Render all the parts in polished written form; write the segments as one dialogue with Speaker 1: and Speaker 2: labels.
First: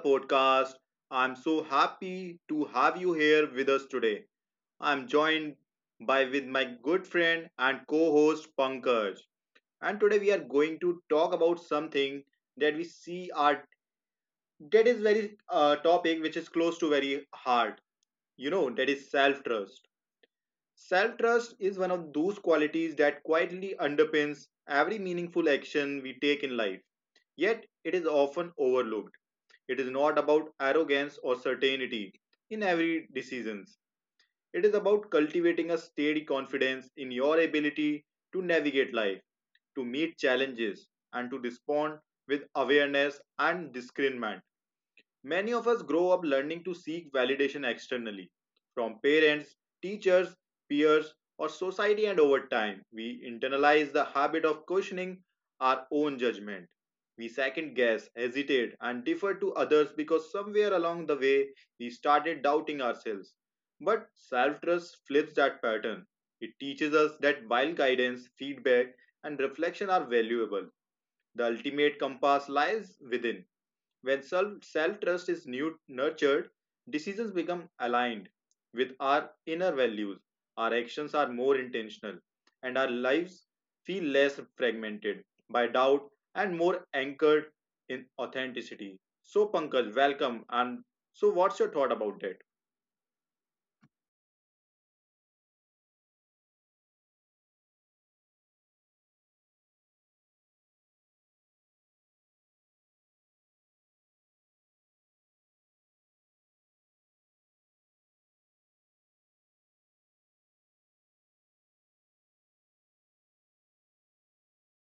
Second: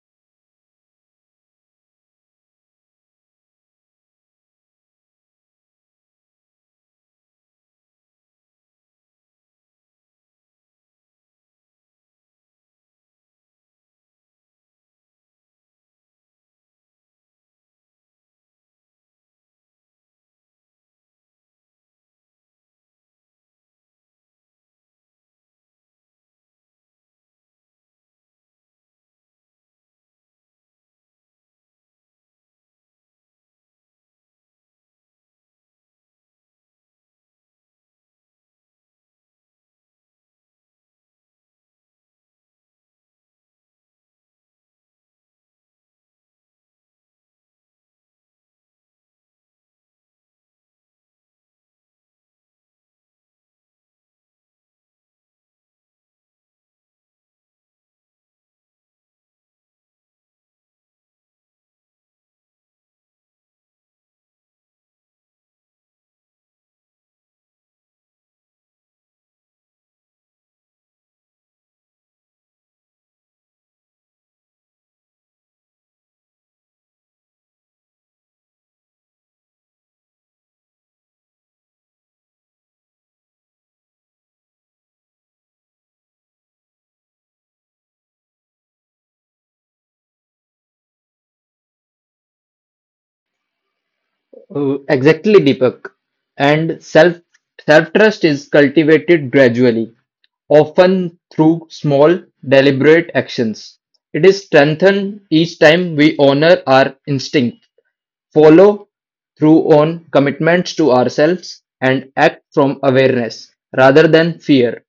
Speaker 1: podcast. I'm so happy to have you here with us today. I'm joined by with my good friend and co-host Pankaj. And today we are going to talk about something that we see are that is very topic which is close to very heart. You know that is self-trust. Self-trust is one of those qualities that quietly underpins every meaningful action we take in life. Yet it is often overlooked. It is not about arrogance or certainty in every decision. It is about cultivating a steady confidence in your ability to navigate life, to meet challenges, and to respond with awareness and discernment. Many of us grow up learning to seek validation externally from parents, teachers, peers, or society, and over time, we internalize the habit of questioning our own judgment. We second guess, hesitate, and defer to others because somewhere along the way we started doubting ourselves. But self trust flips that pattern. It teaches us that while guidance, feedback, and reflection are valuable, the ultimate compass lies within. When self trust is nurtured, decisions become aligned with our inner values. Our actions are more intentional, and our lives feel less fragmented by doubt and more anchored in authenticity. So, Pankaj, welcome. And so, what's your thought about that?
Speaker 2: Exactly, Deepak. And self trust is cultivated gradually, often through small, deliberate actions. It is strengthened each time we honor our instinct, follow through on commitments to ourselves and act from awareness rather than fear.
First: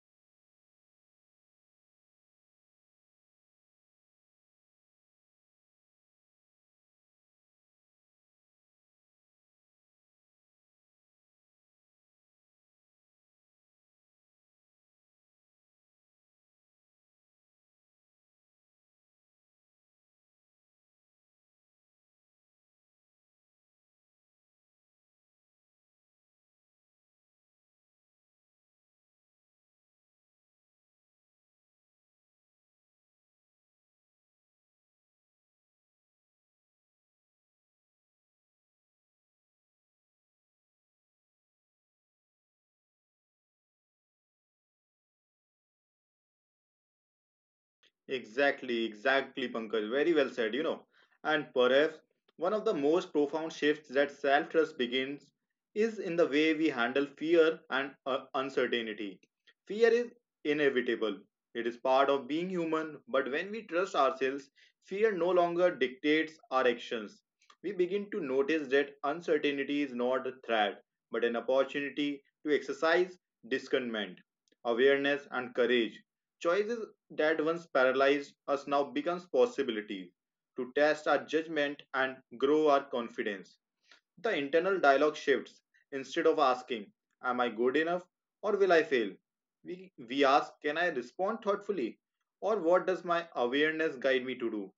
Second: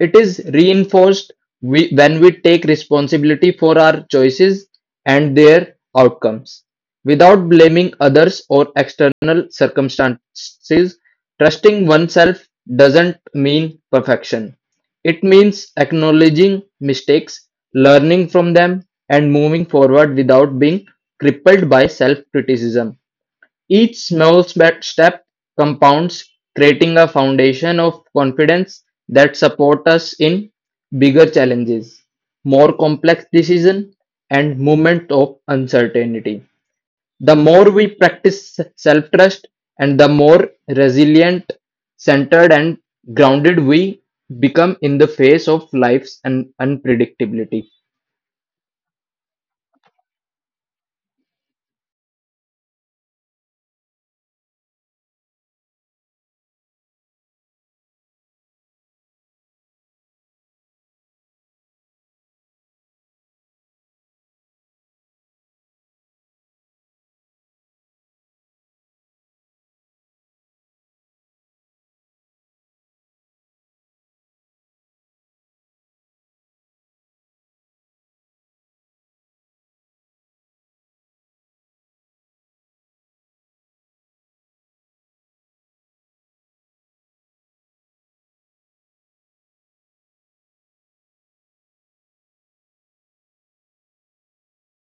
Speaker 2: It is reinforced when we take responsibility for our choices and their outcomes. Without blaming others or external circumstances, trusting oneself doesn't mean perfection. It means acknowledging mistakes, learning from them, and moving forward without being crippled by self-criticism. Each small step compounds, creating a foundation of confidence that supports us in bigger challenges, more complex decisions, and moments of uncertainty. The more we practice self trust, and the more resilient, centered, and grounded we become in the face of life's unpredictability.
Speaker 1: Exactly, exactly, Pankaj. Very well said, you know. And perhaps one of the most profound shifts that self trust begins is in the way we handle fear and uncertainty. Fear is inevitable, it is part of being human, but when we trust ourselves, fear no longer dictates our actions. We begin to notice that uncertainty is not a threat, but an opportunity to exercise discernment, awareness, and courage. Choices that once paralyzed us now becomes possibility to test our judgment and grow our confidence. The internal dialogue shifts. Instead of asking, "Am I good enough or will I fail?" We ask, "Can I respond thoughtfully? Or what does my awareness guide me to do?"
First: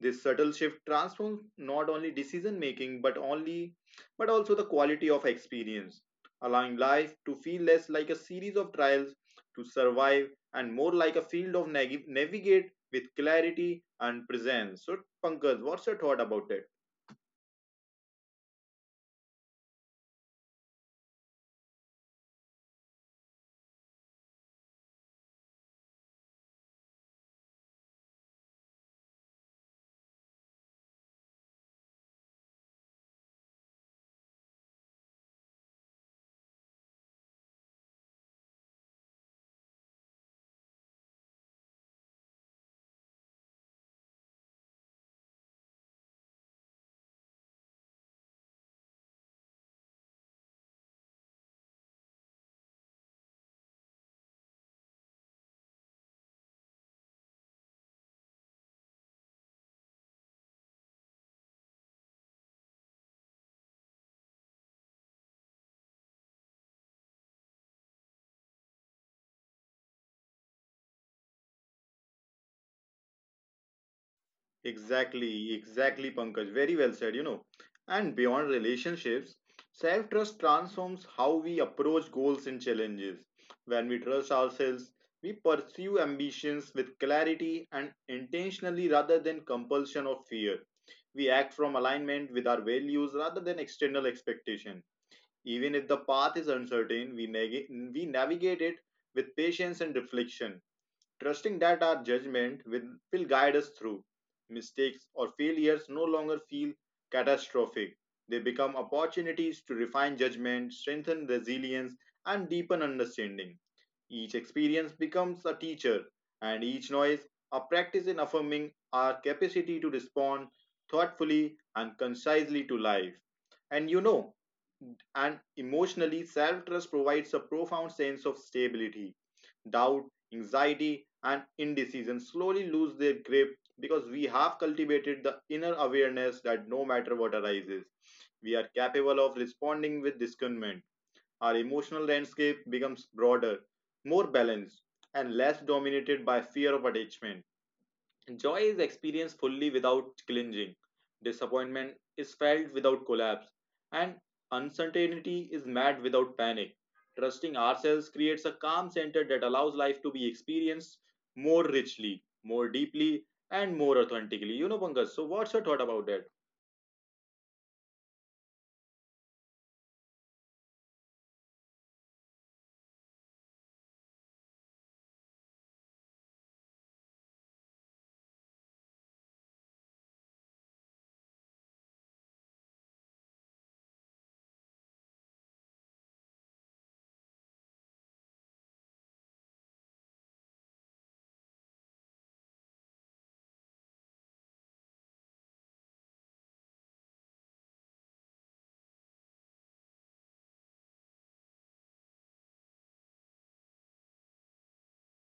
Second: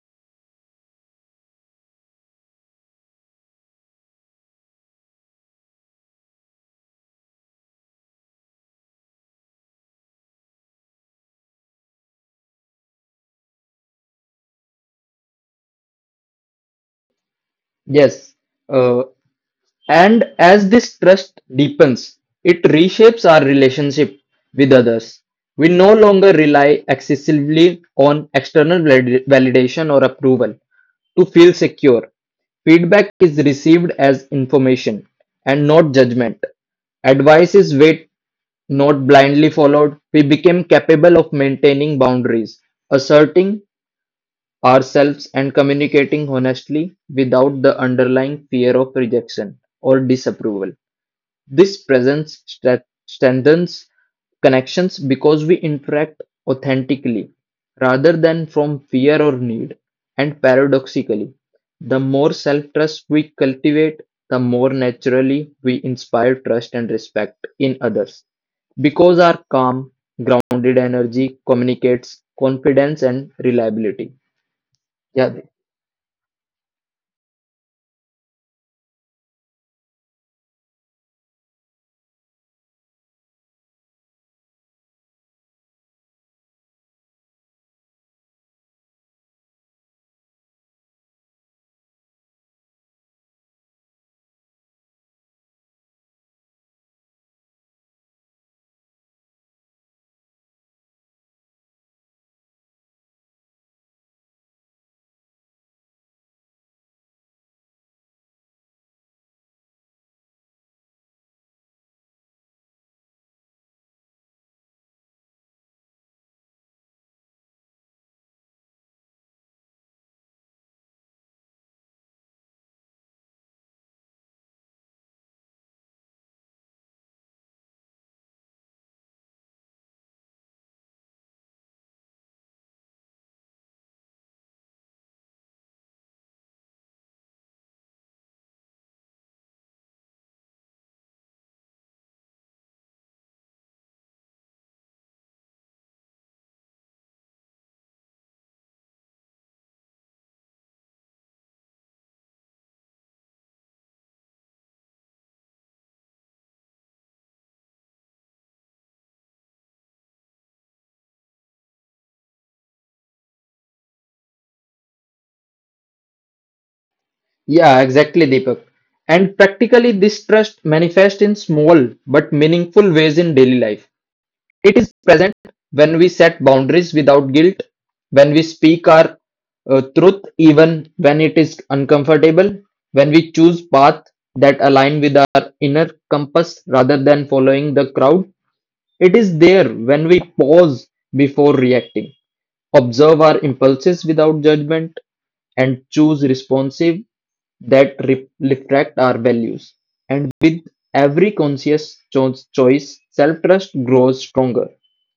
Speaker 1: This subtle shift transforms not only decision making but also the quality of experience, allowing life to feel less like a series of trials to survive and more like a field of navigate with clarity and presence. So Pankaj, what's your thought about that?
Speaker 2: Yes. uh, And as this trust deepens, it reshapes our relationship with others. We no longer rely excessively on external validation or approval to feel secure. Feedback is received as information and not judgment. Advice is weighed, not blindly followed. We became capable of maintaining boundaries, asserting ourselves and communicating honestly without the underlying fear of rejection or disapproval. This presence strengthens connections because we interact authentically rather than from fear or need. And paradoxically, the more self trust we cultivate, the more naturally we inspire trust and respect in others because our calm, grounded energy communicates confidence and reliability. Yeah,
Speaker 1: Exactly, exactly, Pankaj. Very well said, you know. And beyond relationships, self trust transforms how we approach goals and challenges. When we trust ourselves, we pursue ambitions with clarity and intentionally rather than compulsion or fear. We act from alignment with our values rather than external expectation. Even if the path is uncertain, we navigate it with patience and reflection, trusting that our judgment will guide us through. Mistakes or failures no longer feel catastrophic. They become opportunities to refine judgment, strengthen resilience, and deepen understanding. Each experience becomes a teacher, and each noise a practice in affirming our capacity to respond thoughtfully and concisely to life. And you know, and emotionally, self trust provides a profound sense of stability. Doubt, anxiety, and indecision slowly lose their grip because we have cultivated the inner awareness that no matter what arises, we are capable of responding with discernment. Our emotional landscape becomes broader, more balanced, and less dominated by fear of attachment. Joy is experienced fully without clinging. Disappointment is felt without collapse. And uncertainty is met without panic. Trusting ourselves creates a calm center that allows life to be experienced more richly, more deeply, and more authentically. You know, Pankaj, so what's your thought about that?
Speaker 2: yeah, exactly, Deepak. And practically, this trust manifests in small but meaningful ways in daily life. It is present when we set boundaries without guilt, when we speak our truth even when it is uncomfortable, when we choose paths that align with our inner compass rather than following the crowd. It is there when we pause before reacting, observe our impulses without judgment and choose responsive that reflect our values. And with every conscious choice, self trust grows stronger,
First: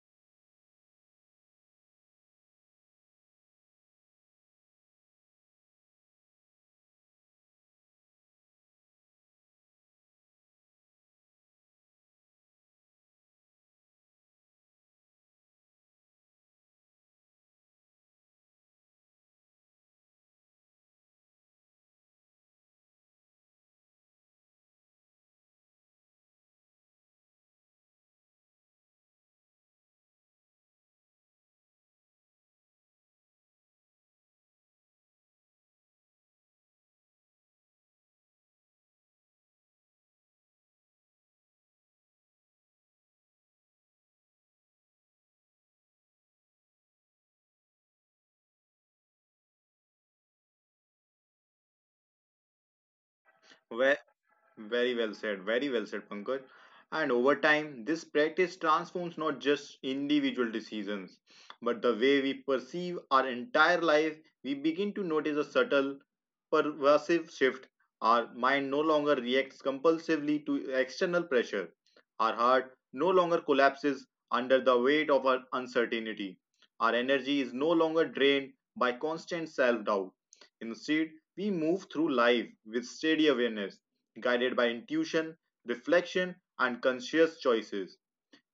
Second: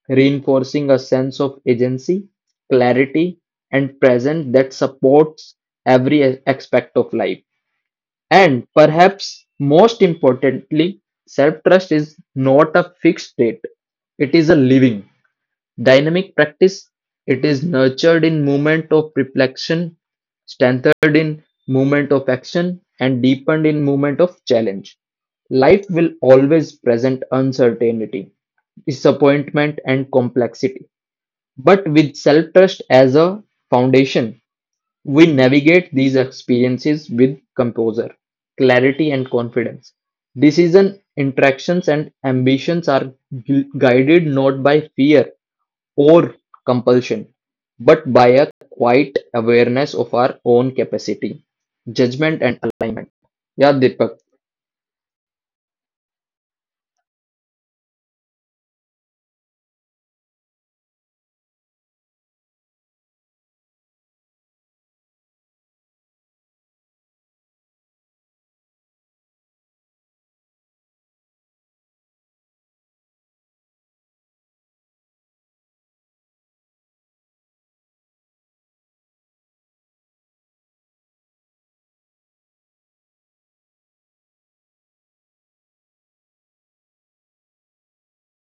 Speaker 2: reinforcing a sense of agency, clarity, and presence that supports every aspect of life. And perhaps most importantly, self trust is not a fixed state, it is a living dynamic practice, it is nurtured in moment of reflection, strengthened in moment of action, and deepened in moment of challenge. Life will always present uncertainty, disappointment, and complexity. But with self trust as a foundation, we navigate these experiences with composure, clarity, and confidence. Decision, interactions, and ambitions are guided not by fear or compulsion, but by a quiet awareness of our own capacity, judgment, and alignment. Yeah, Deepak.
Speaker 1: Very well said. Very well said, Pankaj. And over time, this practice transforms not just individual decisions, but the way we perceive our entire life. We begin to notice a subtle, pervasive shift. Our mind no longer reacts compulsively to external pressure. Our heart no longer collapses under the weight of our uncertainty. Our energy is no longer drained by constant self doubt. Instead, we move through life with steady awareness guided by intuition, reflection, and conscious choices.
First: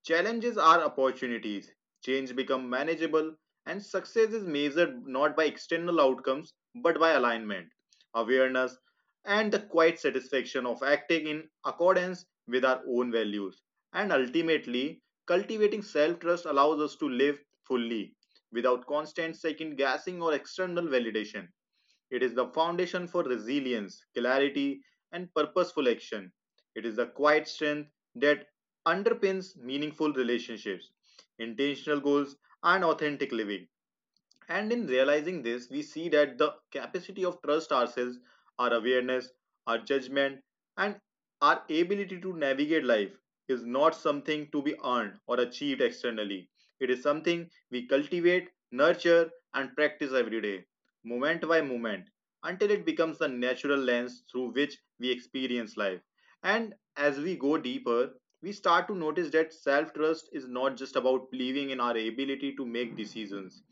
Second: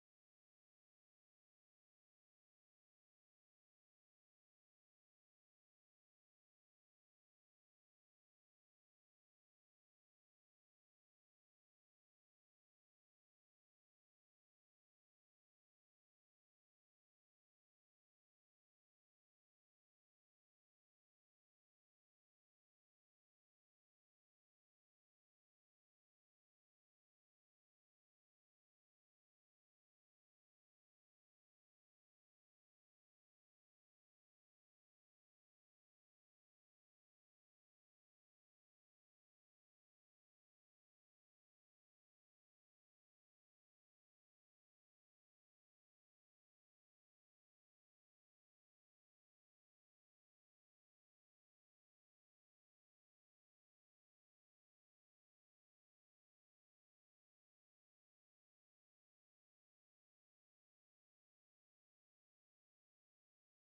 Speaker 1: Challenges are opportunities. Change becomes manageable, and success is measured not by external outcomes but by alignment, awareness, and the quiet satisfaction of acting in accordance with our own values. And ultimately, cultivating self trust allows us to live fully without constant second guessing or external validation. It is the foundation for resilience, clarity, and purposeful action. It is the quiet strength that underpins meaningful relationships, intentional goals, and authentic living. And in realizing this, we see that the capacity of trust ourselves, our awareness, our judgment, and our ability to navigate life is not something to be earned or achieved externally. It is something we cultivate, nurture, and practice every day, moment by moment, until it becomes the natural lens through which we experience life. And as we go deeper, we start to notice that self trust is not just about believing in our ability to make decisions.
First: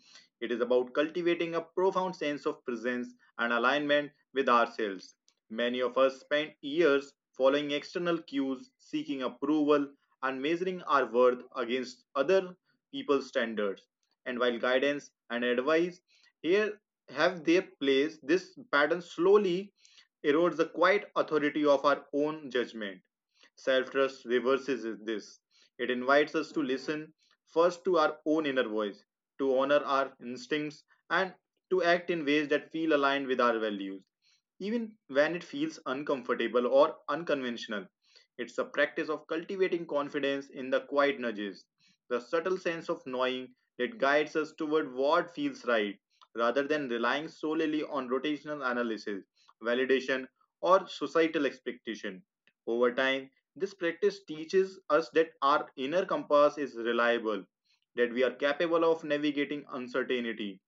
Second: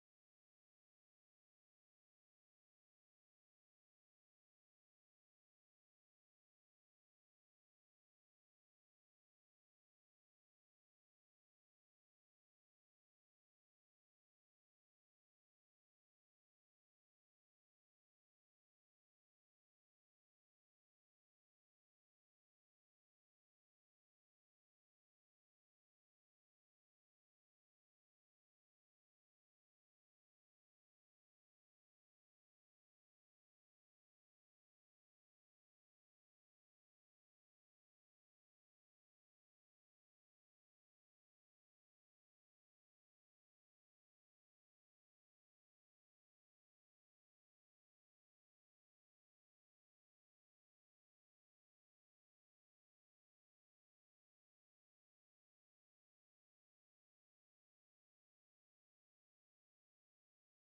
Speaker 1: It is about cultivating a profound sense of presence and alignment with ourselves. Many of us spend years following external cues, seeking approval, and measuring our worth against other people's standards. And while guidance and advice here have their place, this pattern slowly erodes the quiet authority of our own judgment. Self trust reverses this. It invites us to listen first to our own inner voice, to honor our instincts, and to act in ways that feel aligned with our values, even when it feels uncomfortable or unconventional. It's a practice of cultivating confidence in the quiet nudges, the subtle sense of knowing that guides us toward what feels right, rather than relying solely on rotational analysis, validation, or societal expectation. Over time, this practice teaches us that our inner compass is reliable, that we are capable of navigating uncertainty,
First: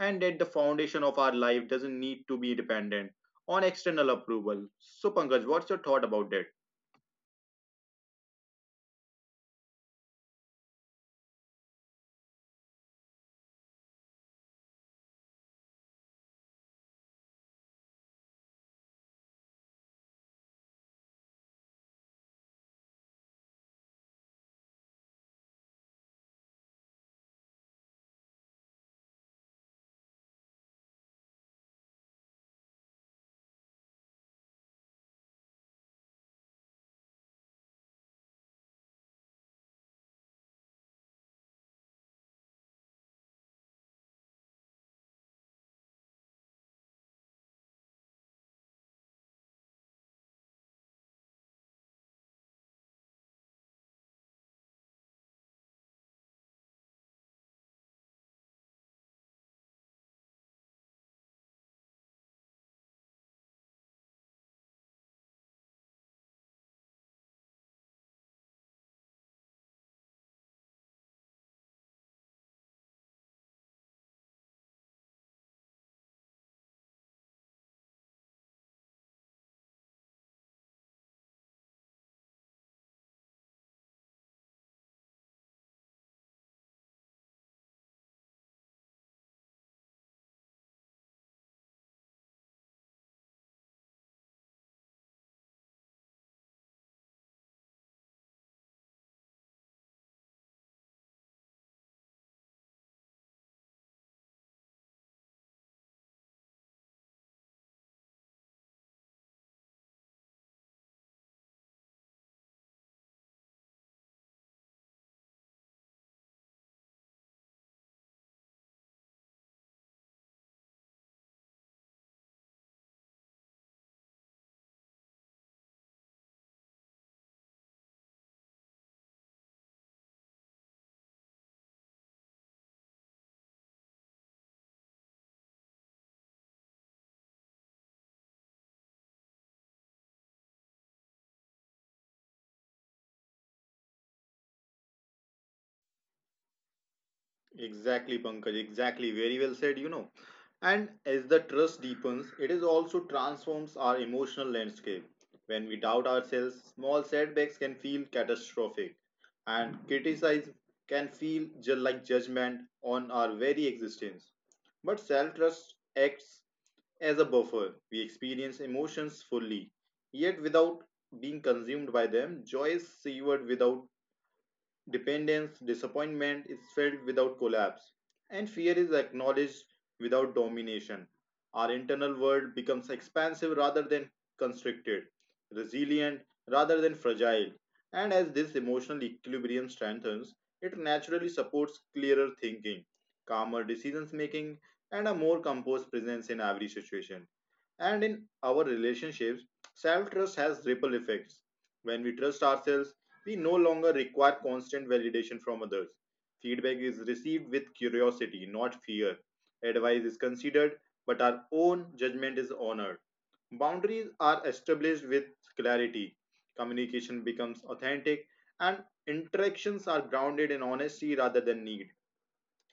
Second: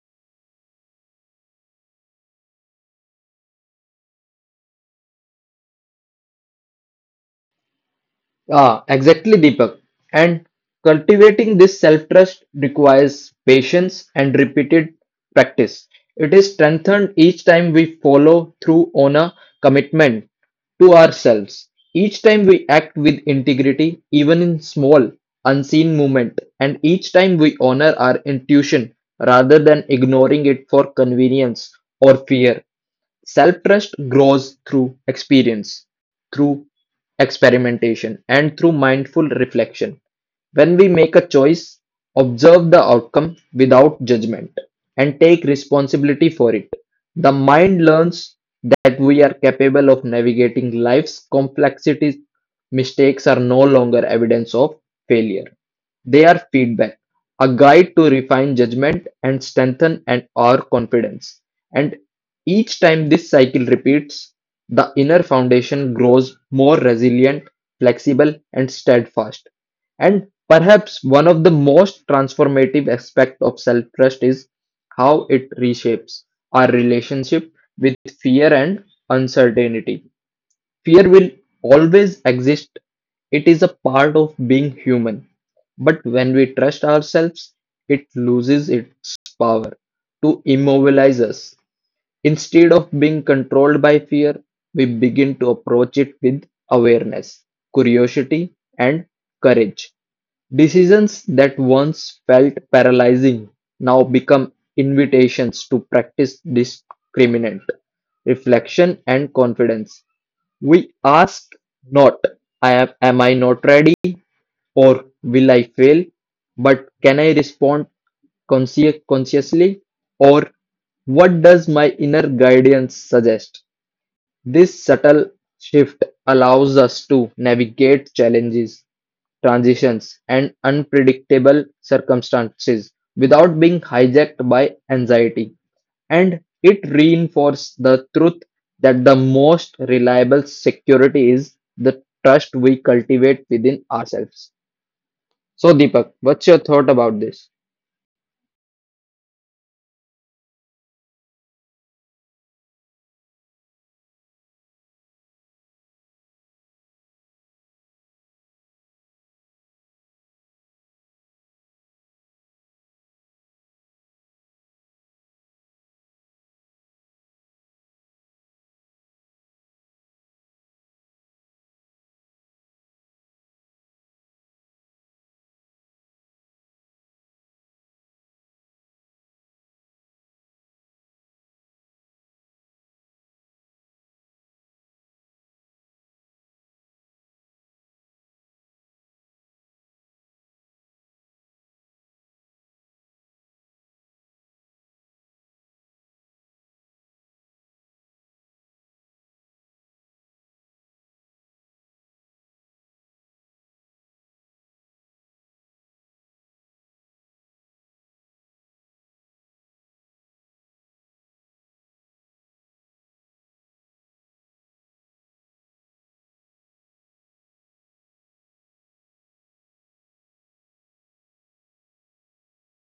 Speaker 1: and that the foundation of our life doesn't need to be dependent on external approval. So, Pankaj, what's your thought about that?
Speaker 2: Exactly, Deepak. And cultivating this self trust requires patience and repeated practice. It is strengthened each time we follow through on a commitment to ourselves. Each time we act with integrity, even in small, unseen movement, and each time we honor our intuition rather than ignoring it for convenience or fear. Self-trust grows through experience, through experimentation, and through mindful reflection. When we make a choice, observe the outcome without judgment and take responsibility for it, the mind learns that we are capable of navigating life's complexities. Mistakes are no longer evidence of failure, they are feedback, a guide to refine judgment and strengthen and our confidence. And each time this cycle repeats, the inner foundation grows more resilient, flexible, and steadfast. And perhaps one of the most transformative aspects of self trust is how it reshapes our relationship with fear and uncertainty. Fear will always exist, it is a part of being human. But when we trust ourselves, it loses its power to immobilize us. Instead of being controlled by fear, we begin to approach it with awareness, curiosity, and courage. Decisions that once felt paralyzing now become invitations to practice discriminant reflection and confidence. We ask not, I "Am I not ready?" or "Will I fail?" but "Can I respond consciously?" or "What does my inner guidance suggest?" This subtle shift allows us to navigate challenges, transitions, and unpredictable circumstances without being hijacked by anxiety, and it reinforced the truth that the most reliable security is the trust we cultivate within ourselves. So, Deepak, what's your thought about this?
Speaker 1: Exactly, Pankaj. Exactly. Very well said, you know. And as the trust deepens, it is also transforms our emotional landscape. When we doubt ourselves, small setbacks can feel catastrophic, and criticism can feel like judgment on our very existence. But self trust acts as a buffer. We experience emotions fully, yet without being consumed by them. Joy is savored without dependence, disappointment is felt without collapse, and fear is acknowledged without domination. Our internal world becomes expansive rather than constricted, resilient rather than fragile. And as this emotional equilibrium strengthens, it naturally supports clearer thinking, calmer decisions making, and a more composed presence in every situation. And in our relationships, self trust has ripple effects. When we trust ourselves, we no longer require constant validation from others. Feedback is received with curiosity, not fear. Advice is considered, but our own judgment is honored. Boundaries are established with clarity. Communication becomes authentic, and interactions are grounded in honesty rather than need.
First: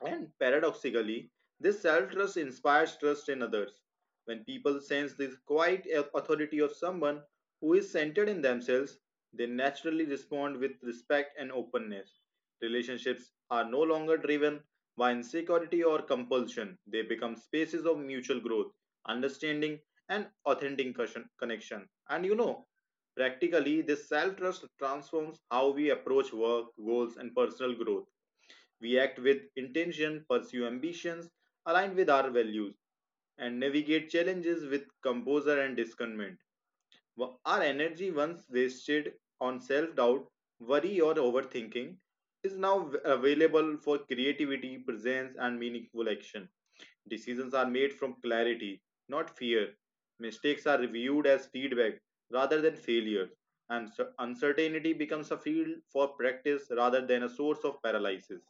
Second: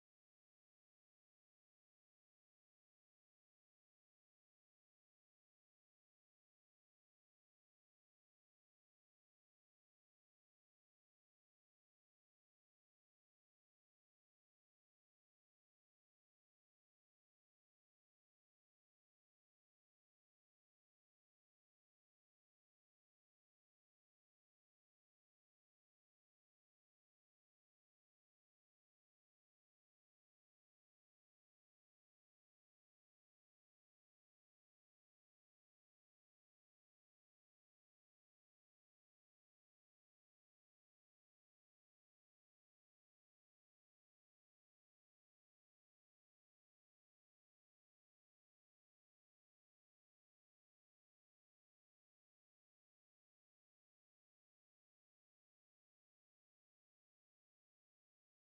Speaker 1: And paradoxically, this self trust inspires trust in others. When people sense the quiet authority of someone who is centered in themselves, they naturally respond with respect and openness. Relationships are no longer driven by insecurity or compulsion, they become spaces of mutual growth, understanding, and authentic connection. And you know, practically, this self trust transforms how we approach work, goals, and personal growth. We act with intention, pursue ambitions aligned with our values, and navigate challenges with composure and discernment. Our energy, once wasted on self doubt, worry, or overthinking, is now available for creativity, presence, and meaningful action. Decisions are made from clarity, not fear. Mistakes are viewed as feedback rather than failure, and uncertainty becomes a field for practice rather than a source of paralysis.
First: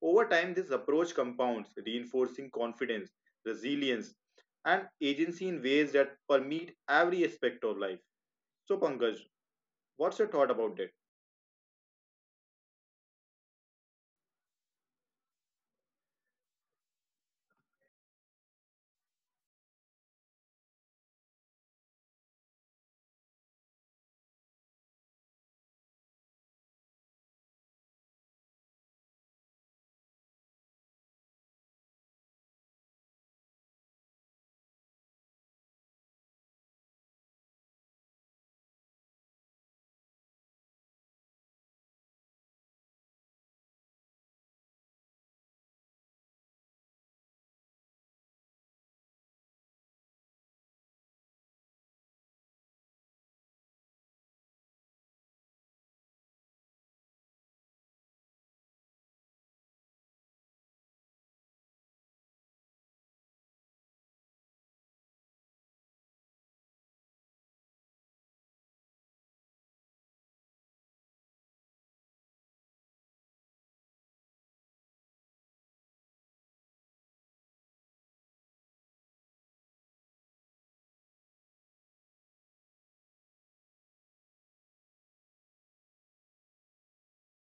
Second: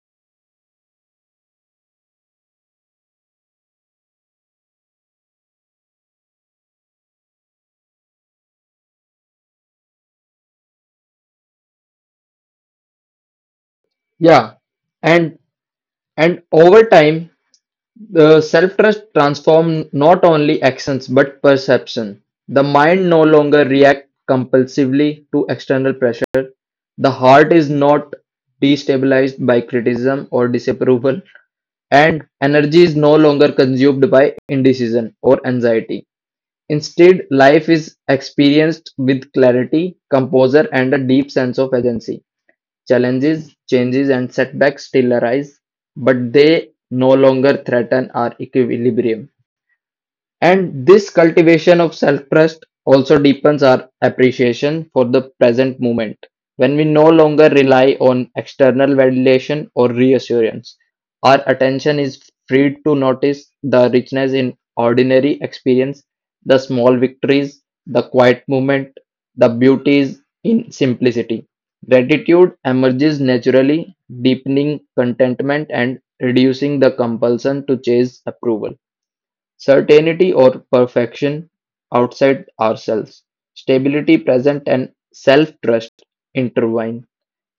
Speaker 1: Over time, this approach compounds, reinforcing confidence, resilience, and agency in ways that permeate every aspect of life. So, Pankaj, what's your thought about that?
Speaker 2: Yeah, and and over time, the self trust transform not only actions but perception. The mind no longer reacts compulsively to external pressure. The heart is not destabilized by criticism or disapproval. And energy is no longer consumed by indecision or anxiety. Instead, life is experienced with clarity, composure, and a deep sense of agency. Challenges, changes, and setbacks still arise, but they no longer threaten our equilibrium. And this cultivation of self trust also deepens our appreciation for the present moment. When we no longer rely on external validation or reassurance, our attention is freed to notice the richness in ordinary experience, the small victories, the quiet movement, the beauties in simplicity. Gratitude emerges naturally, deepening contentment and reducing the compulsion to chase approval. Certainty or perfection outside ourselves, stability present and self-trust intertwine,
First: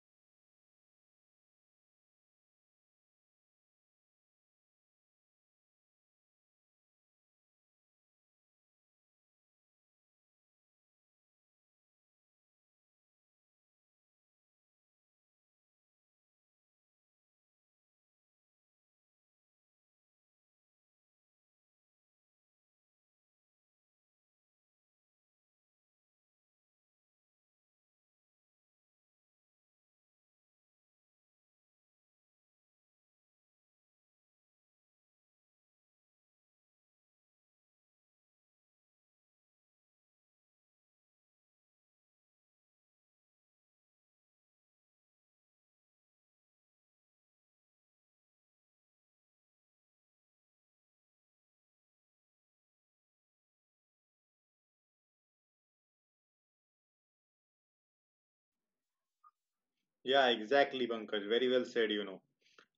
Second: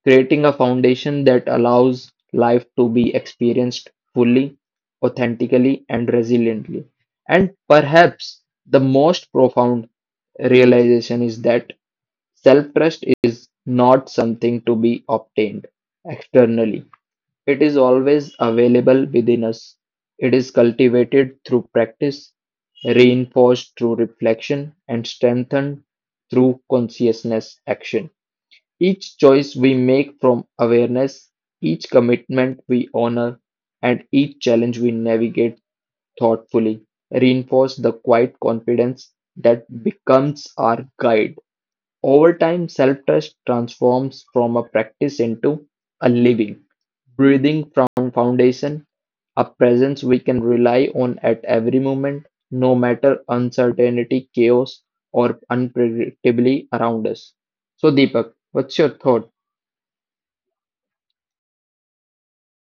Speaker 2: creating a foundation that allows life to be experienced fully, authentically and resiliently. And perhaps the most profound realization is that self-trust is not something to be obtained externally, it is always available within us; it is cultivated through practice, reinforced through reflection, and strengthened through consciousness action. Each choice we make from awareness, each commitment we honor, and each challenge we navigate thoughtfully reinforce the quiet confidence that becomes our guide. Over time, self-trust transforms from a practice into a living, breathing from foundation, a presence we can rely on at every moment, no matter uncertainty, chaos, or unpredictably around us. So, Deepak, what's your thought?
Speaker 1: Yeah, exactly, Pankaj. Very well said, you know.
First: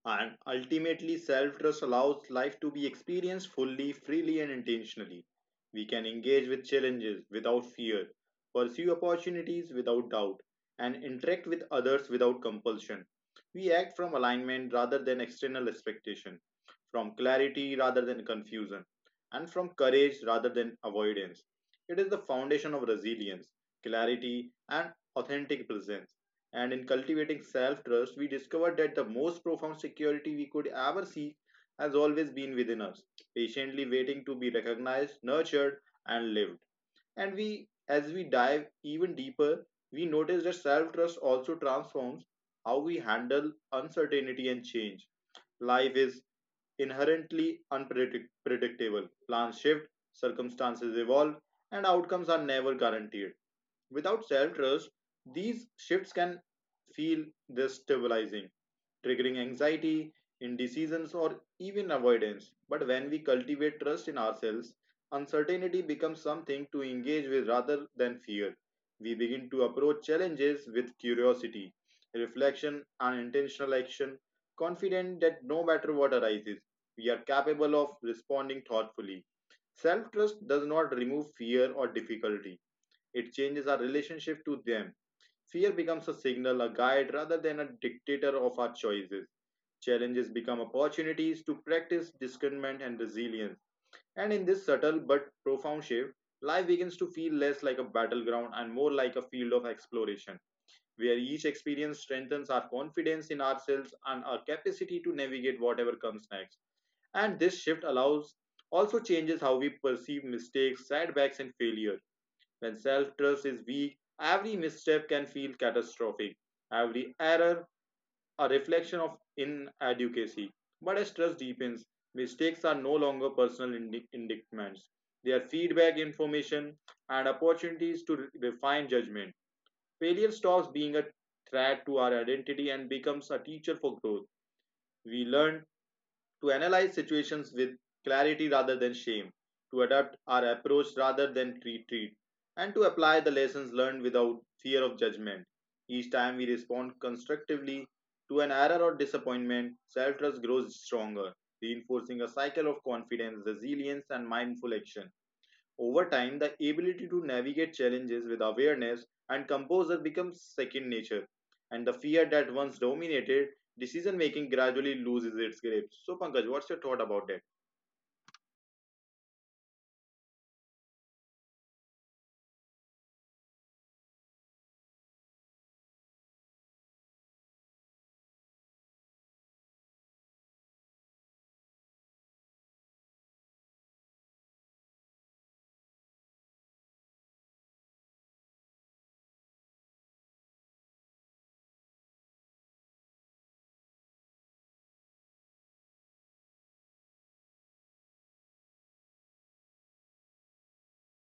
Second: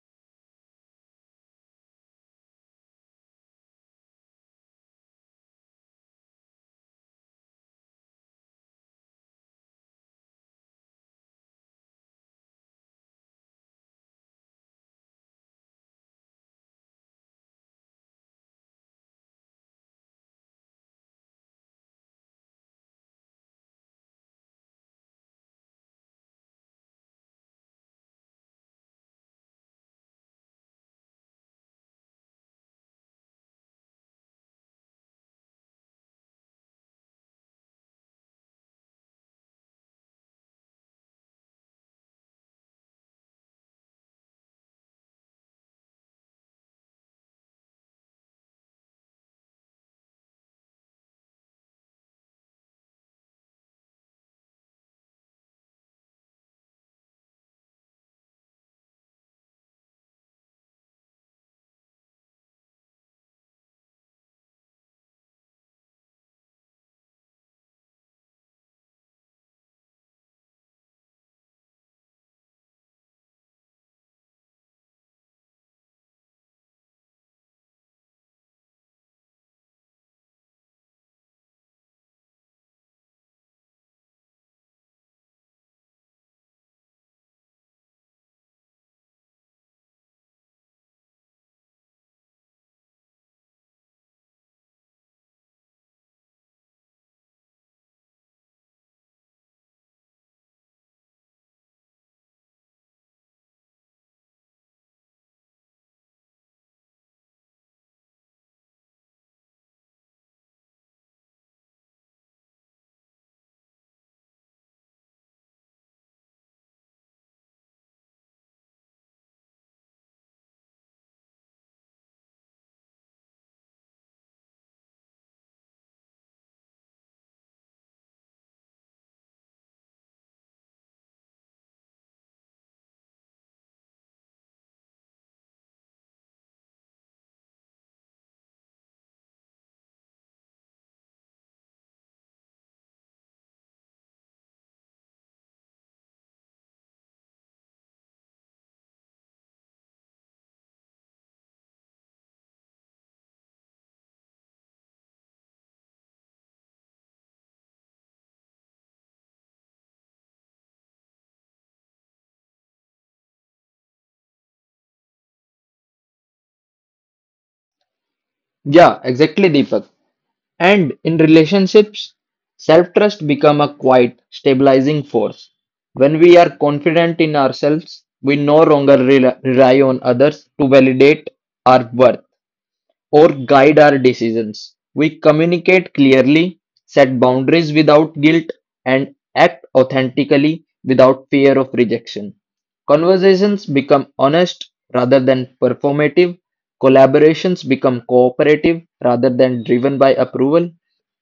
Speaker 1: And ultimately, self trust allows life to be experienced fully, freely, and intentionally. We can engage with challenges without fear, pursue opportunities without doubt, and interact with others without compulsion. We act from alignment rather than external expectation, from clarity rather than confusion, and from courage rather than avoidance. It is the foundation of resilience, clarity, and authentic presence. And in cultivating self trust, we discovered that the most profound security we could ever seek has always been within us, patiently waiting to be recognized, nurtured, and lived. And we, as we dive even deeper, we notice that self trust also transforms how we handle uncertainty and change. Life is inherently unpredictable, plans shift, circumstances evolve, and outcomes are never guaranteed. Without self trust, these shifts can feel destabilizing, triggering anxiety, indecisions, or even avoidance. But when we cultivate trust in ourselves, uncertainty becomes something to engage with rather than fear. We begin to approach challenges with curiosity, reflection, and intentional action, confident that no matter what arises, we are capable of responding thoughtfully. Self trust does not remove fear or difficulty, it changes our relationship to them. Fear becomes a signal, a guide, rather than a dictator of our choices. Challenges become opportunities to practice discernment and resilience. And in this subtle but profound shift, life begins to feel less like a battleground and more like a field of exploration, where each experience strengthens our confidence in ourselves and our capacity to navigate whatever comes next. And this shift allows Also changes how we perceive mistakes, setbacks, and failure. When self trust is weak, every misstep can feel catastrophic, every error a reflection of inadequacy. But as trust deepens, mistakes are no longer personal indictments. They are feedback information and opportunities to refine judgment. Failure stops being a threat to our identity and becomes a teacher for growth. We learn to analyze situations with clarity rather than shame, to adapt our approach rather than retreat, and to apply the lessons learned without fear of judgment. Each time we respond constructively to an error or disappointment, self trust grows stronger, reinforcing a cycle of confidence, resilience, and mindful action. Over time, the ability to navigate challenges with awareness and composure becomes second nature, and the fear that once dominated decision making gradually loses its grip. So, Pankaj, what's your thought about that?
Speaker 2: Yeah, exactly, Deepak. And in relationships, self trust become a quiet, stabilizing force. When we are confident in ourselves, we no longer rely on others to validate our worth or guide our decisions. We communicate clearly, set boundaries without guilt, and act authentically without fear of rejection. Conversations become honest rather than performative. Collaborations become cooperative rather than driven by approval.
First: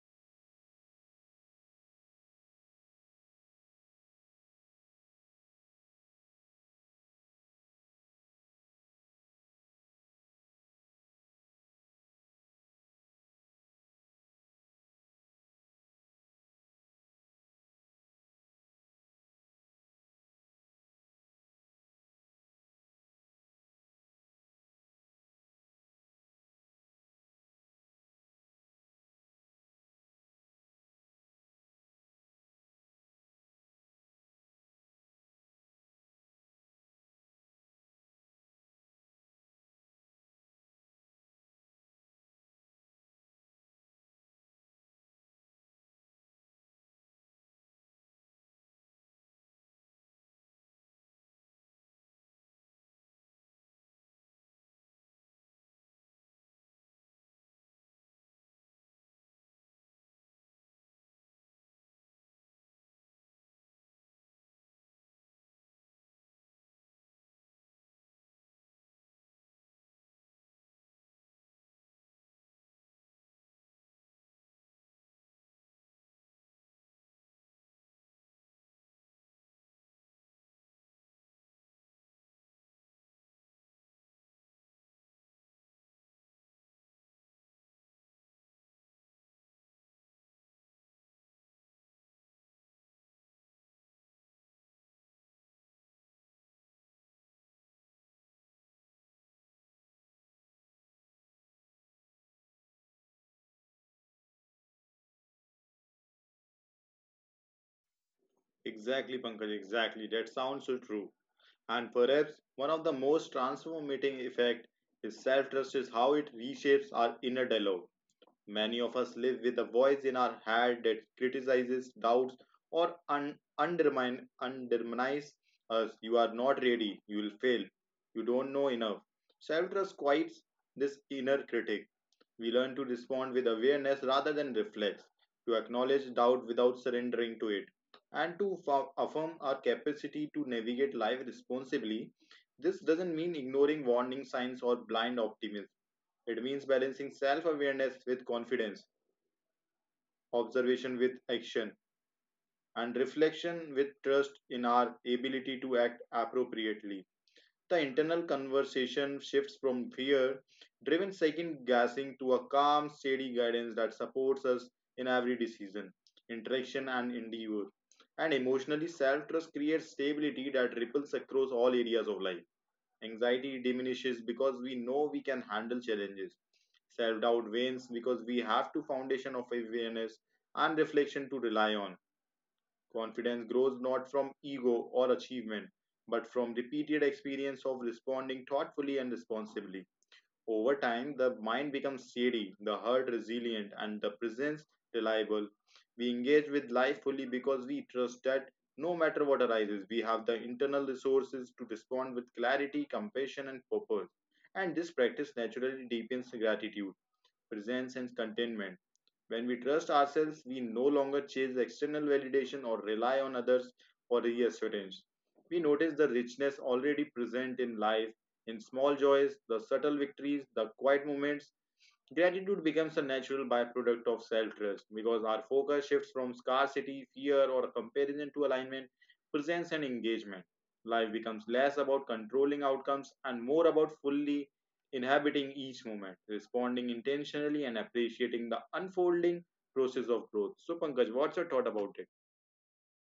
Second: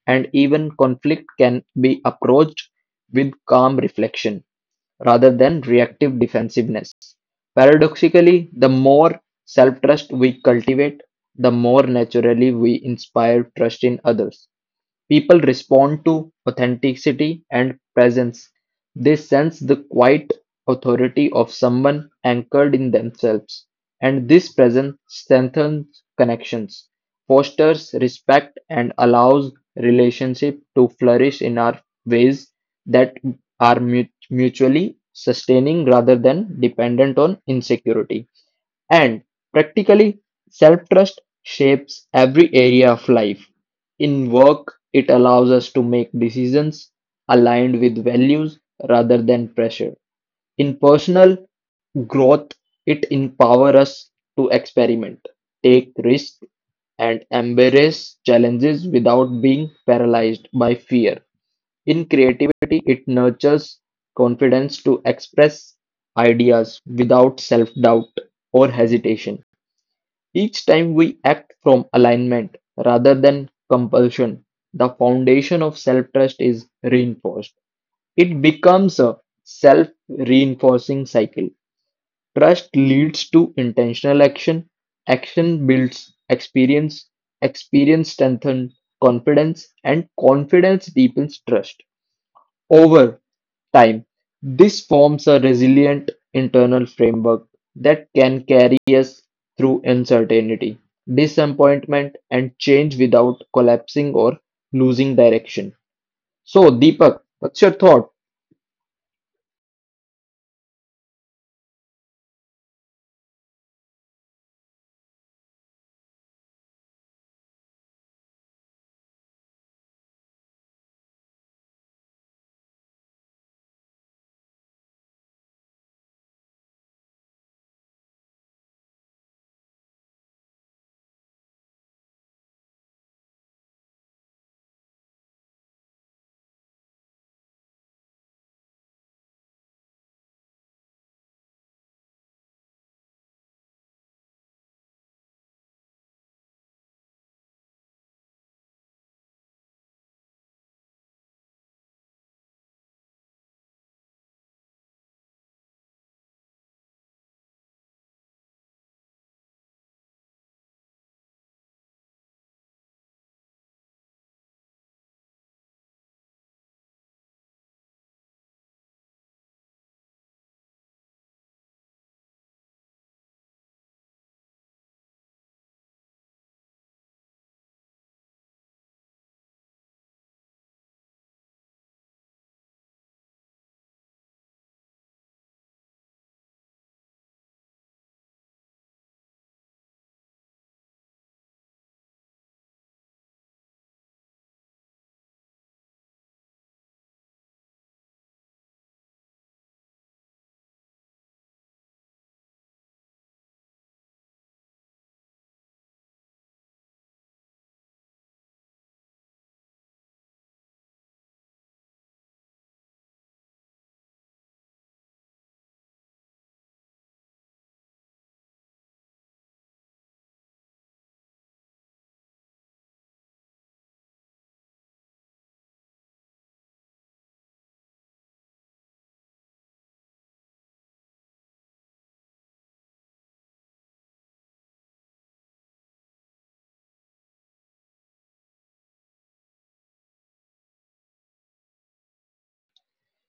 Speaker 2: And even conflict can be approached with calm reflection rather than reactive defensiveness. Paradoxically, the more self-trust we cultivate, the more naturally we inspire trust in others. People respond to authenticity and presence. They sense the quiet authority of someone anchored in themselves, and this presence strengthens connections, fosters respect, and allows relationship to flourish in our ways that are mutually sustaining rather than dependent on insecurity. And practically, self trust shapes every area of life. In work, it allows us to make decisions aligned with values rather than pressure. In personal growth, it empowers us to experiment, take risks, and embrace challenges without being paralyzed by fear. In creativity, it nurtures confidence to express ideas without self doubt or hesitation. Each time we act from alignment rather than compulsion, the foundation of self trust is reinforced. It becomes a self reinforcing cycle. Trust leads to intentional action, action builds experience, experience strengthens confidence, and confidence deepens trust. Over time, this forms a resilient internal framework that can carry us through uncertainty, disappointment, and change without collapsing or losing direction. So, Deepak, what's your thought?
Speaker 1: Exactly, Pankaj, exactly. That sounds so true. And perhaps one of the most transformating effect is self trust is how it reshapes our inner dialogue. Many of us live with a voice in our head that criticizes, doubts, or undermines us. You are not ready. You will fail. You don't know enough. Self trust quiets this inner critic. We learn to respond with awareness rather than reflex, to acknowledge doubt without surrendering to it, and to affirm our capacity to navigate life responsibly. This doesn't mean ignoring warning signs or blind optimism, it means balancing self awareness with confidence, observation with action, and reflection with trust in our ability to act appropriately. The internal conversation shifts from fear driven second guessing to a calm, steady guidance that supports us in every decision, interaction, and endeavor. And emotionally, self trust creates stability that ripples across all areas of life. Anxiety diminishes because we know we can handle challenges, self-doubt wanes because we have to foundation of awareness and reflection to rely on, confidence grows not from ego or achievement but from repeated experience of responding thoughtfully and responsibly. Over time, the mind becomes steady, the heart resilient, and the presence reliable. We engage with life fully because we trust that no matter what arises, we have the internal resources to respond with clarity, compassion, and purpose. And this practice naturally deepens gratitude, presence, and contentment. When we trust ourselves, we no longer chase external validation or rely on others for reassurance. We notice the richness already present in life, in small joys, the subtle victories, the quiet moments. Gratitude becomes a natural byproduct of self trust because our focus shifts from scarcity, fear, or comparison to alignment, presence, and engagement. Life becomes less about controlling outcomes and more about fully inhabiting each moment, responding intentionally, and appreciating the unfolding process of growth. So, Pankaj, what's your thought about it?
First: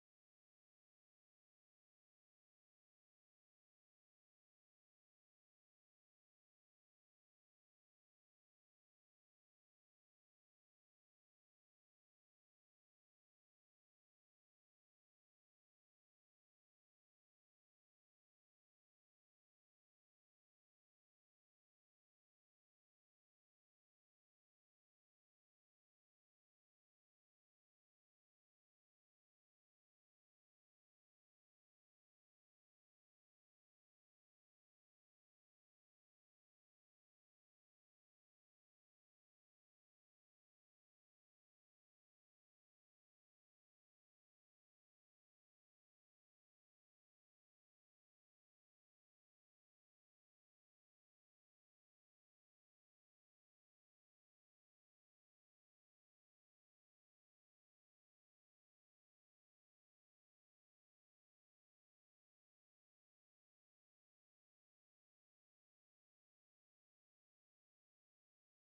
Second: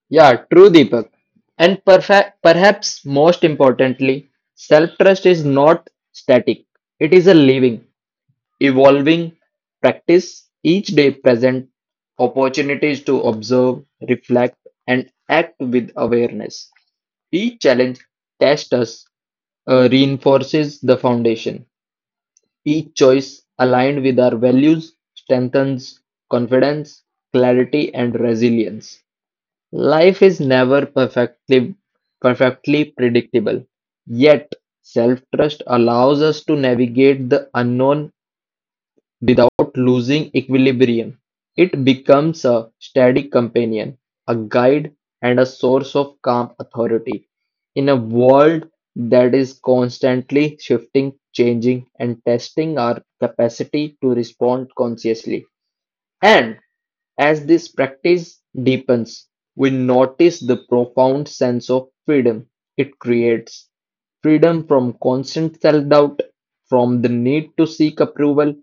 Speaker 2: Yeah, true, Deepak. And perhaps most importantly, self trust is not static, it is a living, evolving practice. Each day presents opportunities to observe, reflect, and act with awareness. Each challenge tests us, reinforces the foundation. Each choice aligned with our values strengthens confidence, clarity, and resilience. Life is never perfectly predictable, yet self trust allows us to navigate the unknown without losing equilibrium. It becomes a steady companion, a guide, and a source of calm authority in a world that is constantly shifting, changing, and testing our capacity to respond consciously. And as this practice deepens, we notice the profound sense of freedom it creates, freedom from constant self doubt, from the need to seek approval,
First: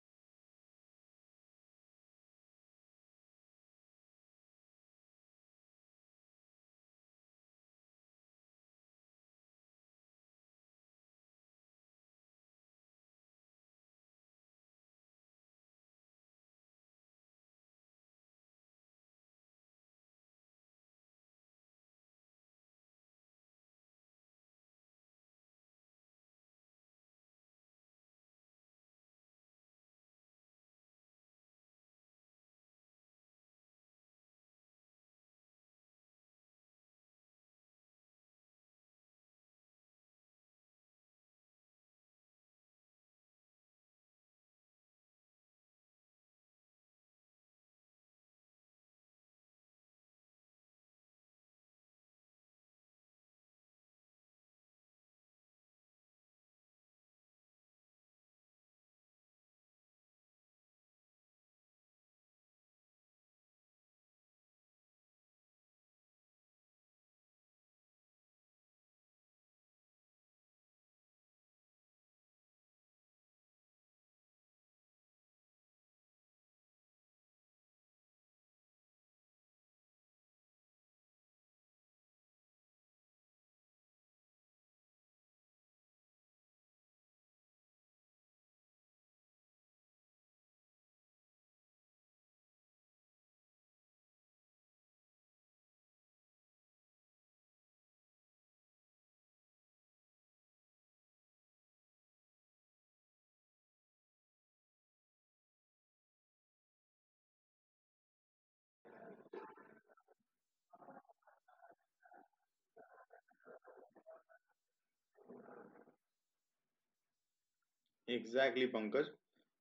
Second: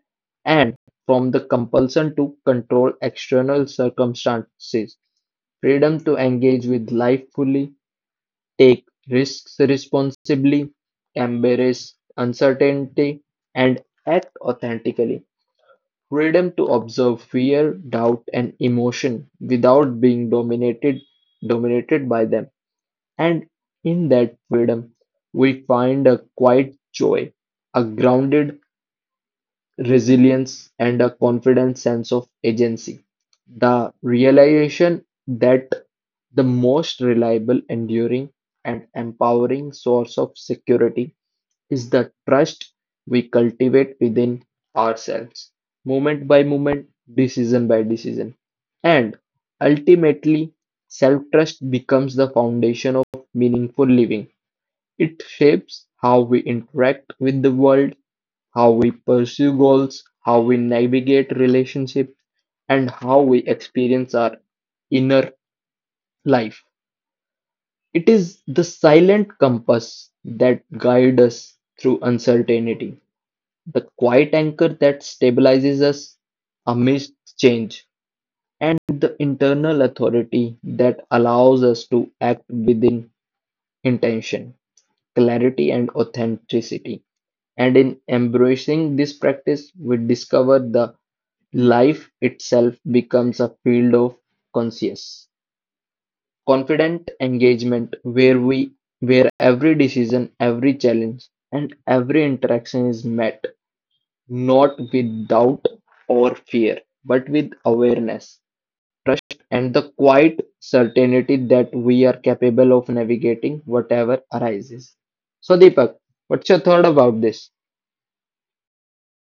Speaker 2: and from the compulsion to control external circumstances. Freedom to engage with life fully, take risks responsibly, embrace uncertainty, and act authentically. Freedom to observe fear, doubt, and emotion without being dominated by them. And in that freedom, we find a quiet joy, a grounded resilience, and a confident sense of agency. The realization that the most reliable, enduring, and empowering source of security is the trust we cultivate within ourselves, moment by moment, decision by decision. And ultimately, self trust becomes the foundation of meaningful living. It shapes how we interact with the world, how we pursue goals, how we navigate relationships, and how we experience our inner life. It is the silent compass that guides us through uncertainty, the quiet anchor that stabilizes us amidst change, and the internal authority that allows us to act within intention, clarity, and authenticity. And in embracing this practice, we discover the life itself becomes a field of conscious, confident engagement where every decision, every challenge, and every interaction is met not with doubt or fear, but with awareness, trust, and the quiet certainty that we are capable of navigating whatever arises. So, Deepak, what's your thought about this?
Speaker 1: Exactly, Pankaj,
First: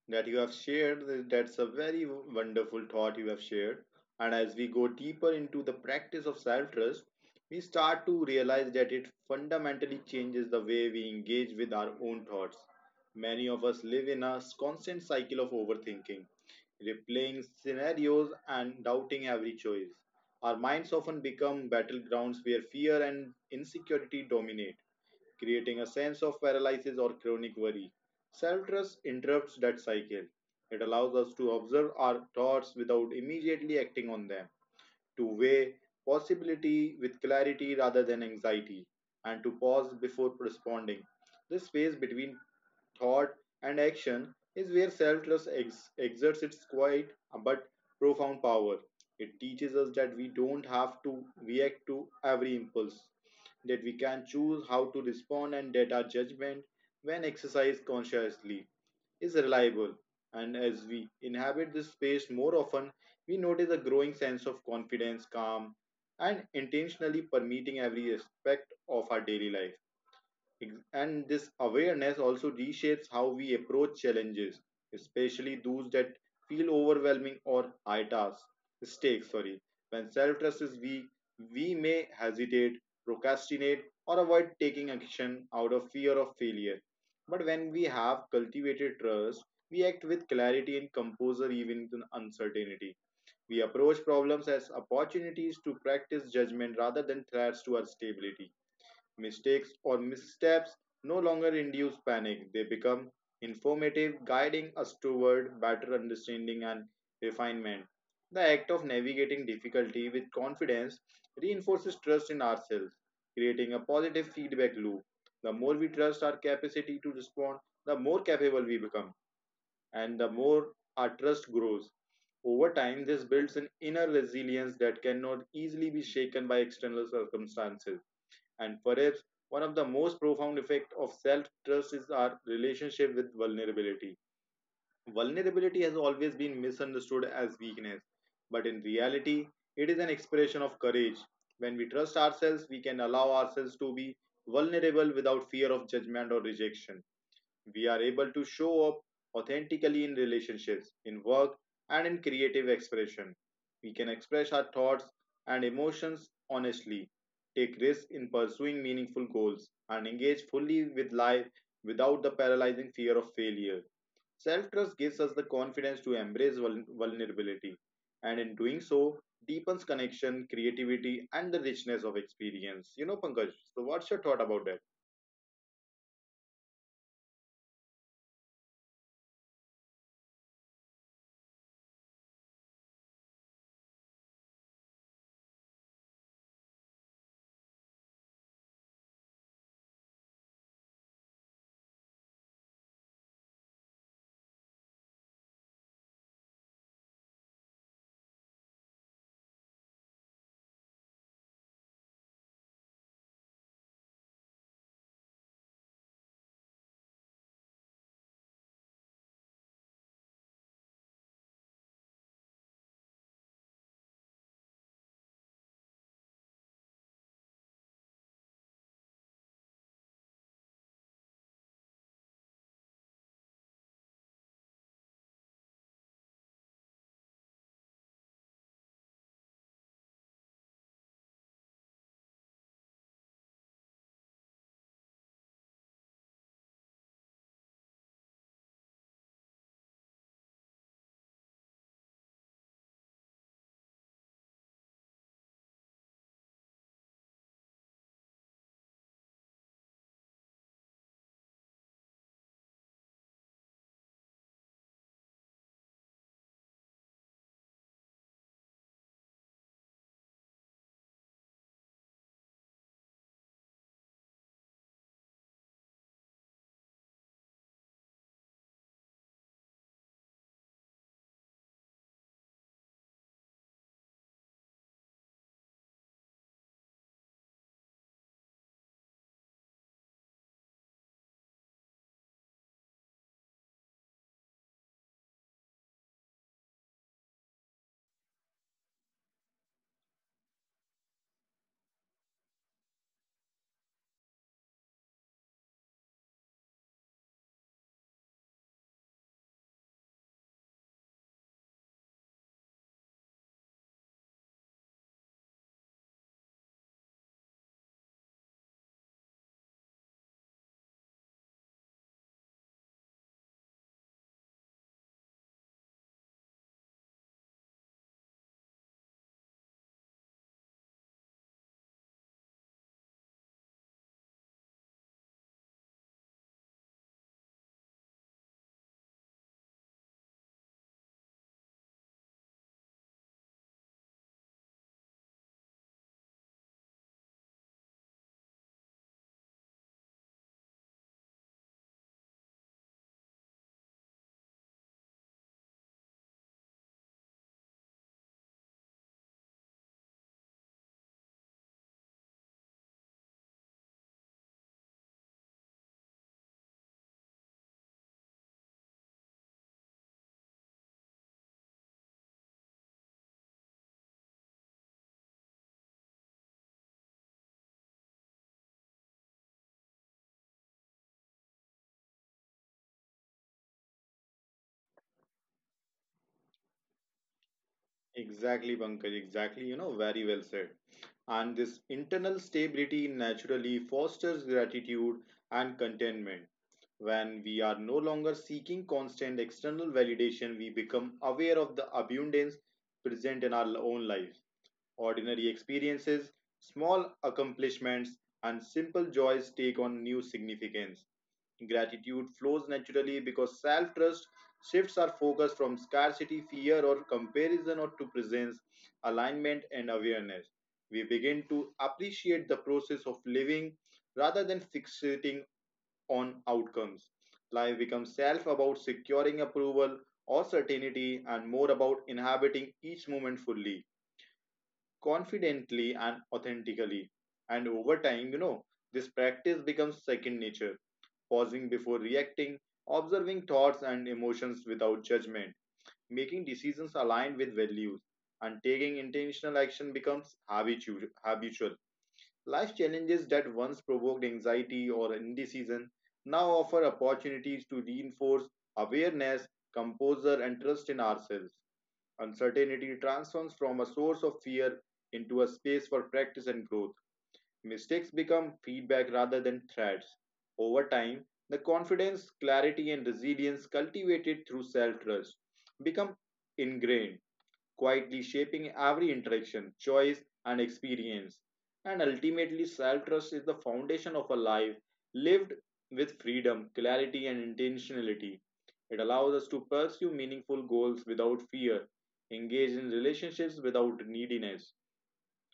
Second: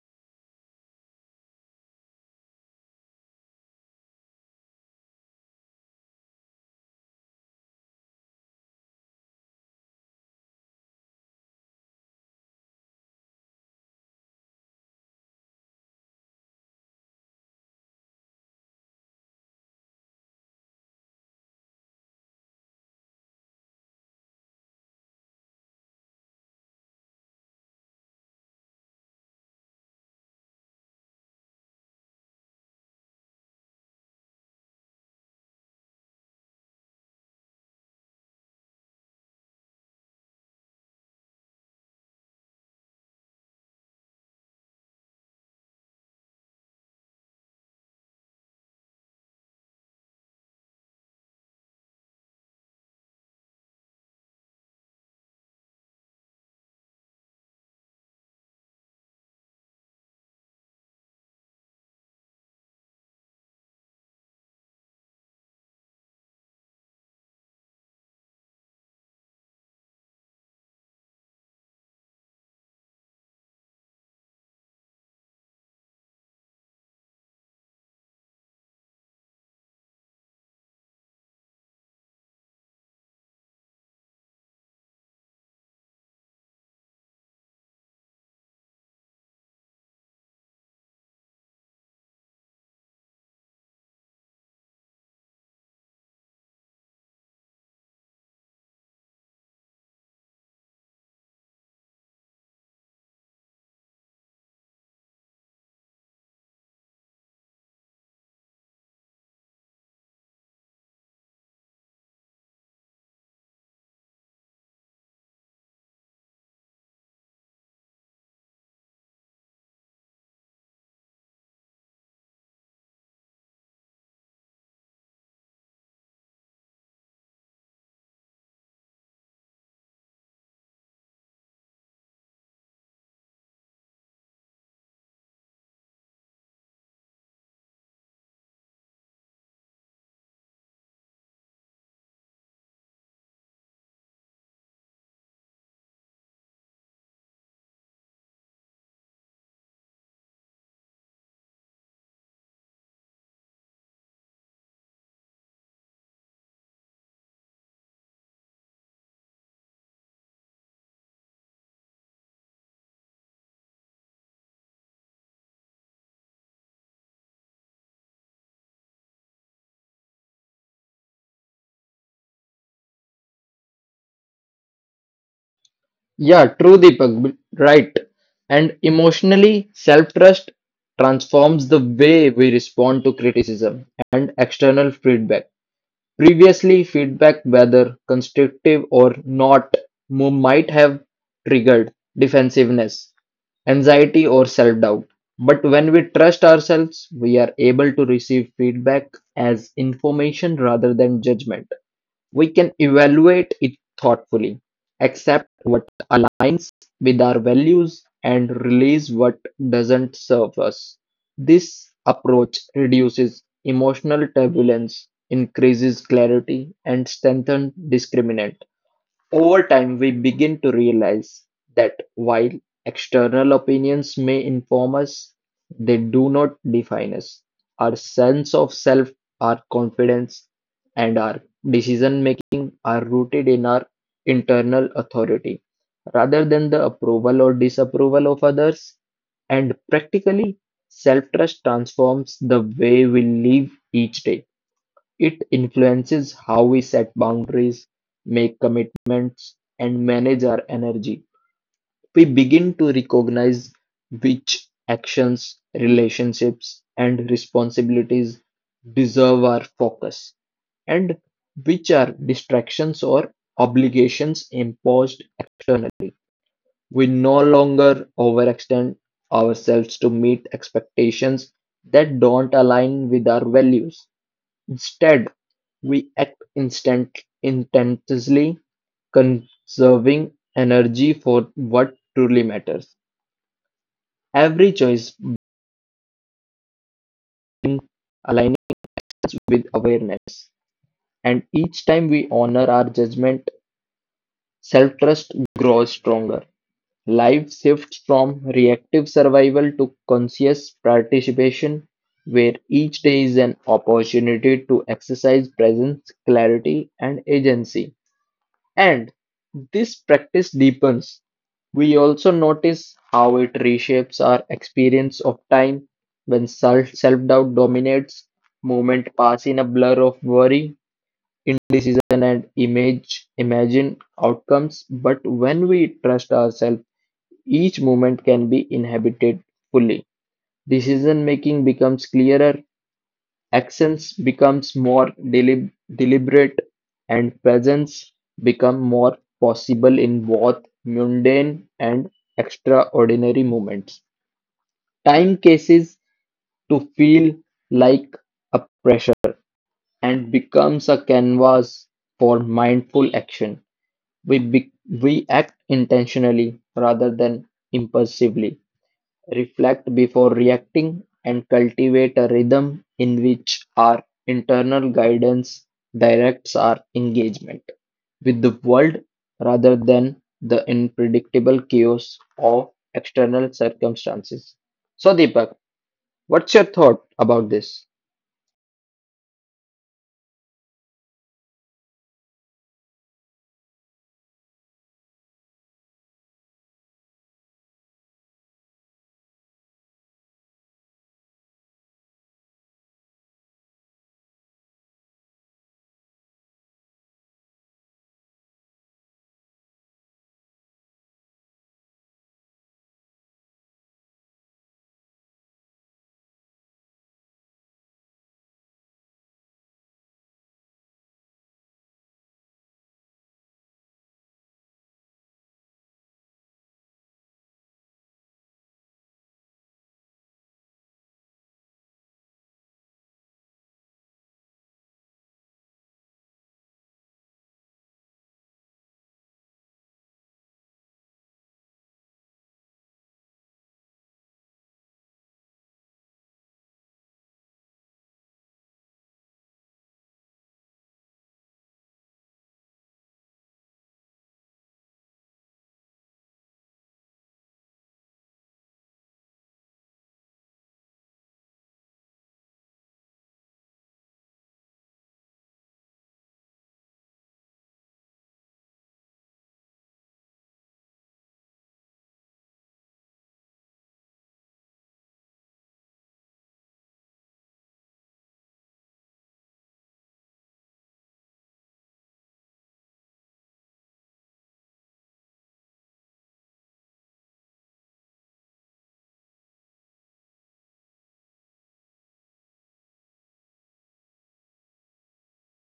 Speaker 1: that you have shared. That's a very wonderful thought you have shared. And as we go deeper into the practice of self trust, we start to realize that it fundamentally changes the way we engage with our own thoughts. Many of us live in a constant cycle of overthinking, replaying scenarios and doubting every choice. Our minds often become battlegrounds where fear and insecurity dominate, creating a sense of paralysis or chronic worry. Self trust interrupts that cycle. It allows us to observe our thoughts without immediately acting on them, to weigh possibility with clarity rather than anxiety, and to pause before responding. This space between thought and action is where self trust exerts its quiet but profound power. It teaches us that we don't have to react to every impulse, that we can choose how to respond, and that our judgment, when exercised consciously, is reliable. And as we inhabit this space more often, we notice a growing sense of confidence, calm, and intentionally permeating every aspect of our daily life. And this awareness also reshapes how we approach challenges, especially those that feel overwhelming or high task stakes. Sorry, when self-trust is weak, we may hesitate, procrastinate, or avoid taking action out of fear of failure. But when we have cultivated trust, we act with clarity and composure even in uncertainty. We approach problems as opportunities to practice judgment rather than threats to our stability. Mistakes or missteps no longer induce panic, they become informative, guiding us toward better understanding and refinement. The act of navigating difficulty with confidence reinforces trust in ourselves, creating a positive feedback loop. The more we trust our capacity to respond, the more capable we become and the more our trust grows. Over time, this builds an inner resilience that cannot easily be shaken by external circumstances. And perhaps one of the most profound effects of self trust is our relationship with vulnerability. Vulnerability has always been misunderstood as weakness, but in reality, it is an expression of courage. When we trust ourselves, we can allow ourselves to be vulnerable without fear of judgment or rejection. We are able to show up authentically in relationships, in work, and in creative expression. We can express our thoughts and emotions honestly, take risks in pursuing meaningful goals, and engage fully with life without the paralyzing fear of failure. Self trust gives us the confidence to embrace vulnerability, and in doing so, deepens connection, creativity, and the richness of experience. You know, Pankaj, so what's your thought about that?
Speaker 2: Yeah, true, Deepak. Right. And emotionally, self trust transforms the way we respond to criticism and external feedback. Previously, feedback whether constructive or not might have triggered defensiveness, anxiety or self-doubt. But when we trust ourselves, we are able to receive feedback as information rather than judgment. We can evaluate it thoughtfully, accept what aligns with our values, and release what doesn't serve us. This approach reduces emotional turbulence, increases clarity, and strengthens discriminant. Over time, we begin to realize that while external opinions may inform us, they do not define us. Our sense of self, our confidence, and our decision making are rooted in our internal authority rather than the approval or disapproval of others. And practically, self trust transforms the way we live each day. It influences how we set boundaries, make commitments, and manage our energy. We begin to recognize which actions, relationships, and responsibilities deserve our focus, and which are distractions or obligations imposed externally. We no longer overextend ourselves to meet expectations that don't align with our values. Instead, we act intensely, conserving energy for what truly matters. Every choice brings aligns with awareness, and each time we honor our judgment, self-trust grows stronger. Life shifts from reactive survival to conscious participation, where each day is an opportunity to exercise presence, clarity, and agency. And this practice deepens. We also notice how it reshapes our experience of time when self doubt dominates, moments pass in a blur of worry, indecision, and image imagine outcomes. But when we trust ourselves, each moment can be inhabited fully. Decision making becomes clearer, Accents becomes more deliberate and presence become more possible in both mundane and extraordinary moments. Time cases to feel like a pressure and becomes a canvas for mindful action. We, be, we act intentionally rather than impulsively. Reflect before reacting and cultivate a rhythm in which our internal guidance directs our engagement with the world rather than the unpredictable chaos of external circumstances. So, Deepak, what's your thought about this?
Speaker 1: Exactly, Pankaj, exactly, you know, very well said. And this internal stability naturally fosters gratitude and contentment. When we are no longer seeking constant external validation, we become aware of the abundance present in our own lives. Ordinary experiences, small accomplishments, and simple joys take on new significance. Gratitude flows naturally because self trust shifts our focus from scarcity, fear, or comparison or to presence, alignment, and awareness. We begin to appreciate the process of living rather than fixating on outcomes. Life becomes self about securing approval or certainty and more about inhabiting each moment fully, confidently, and authentically. And over time, you know, this practice becomes second nature, pausing before reacting, observing thoughts and emotions without judgment, making decisions aligned with values, and taking intentional action becomes habitual. Life challenges that once provoked anxiety or indecision now offer opportunities to reinforce awareness, composure, and trust in ourselves. Uncertainty transforms from a source of fear into a space for practice and growth. Mistakes become feedback rather than threats. Over time, the confidence, clarity, and resilience cultivated through self trust become ingrained, quietly shaping every interaction, choice, and experience. And ultimately, self trust is the foundation of a life lived with freedom, clarity, and intentionality. It allows us to pursue meaningful goals without fear, engage in relationships without neediness,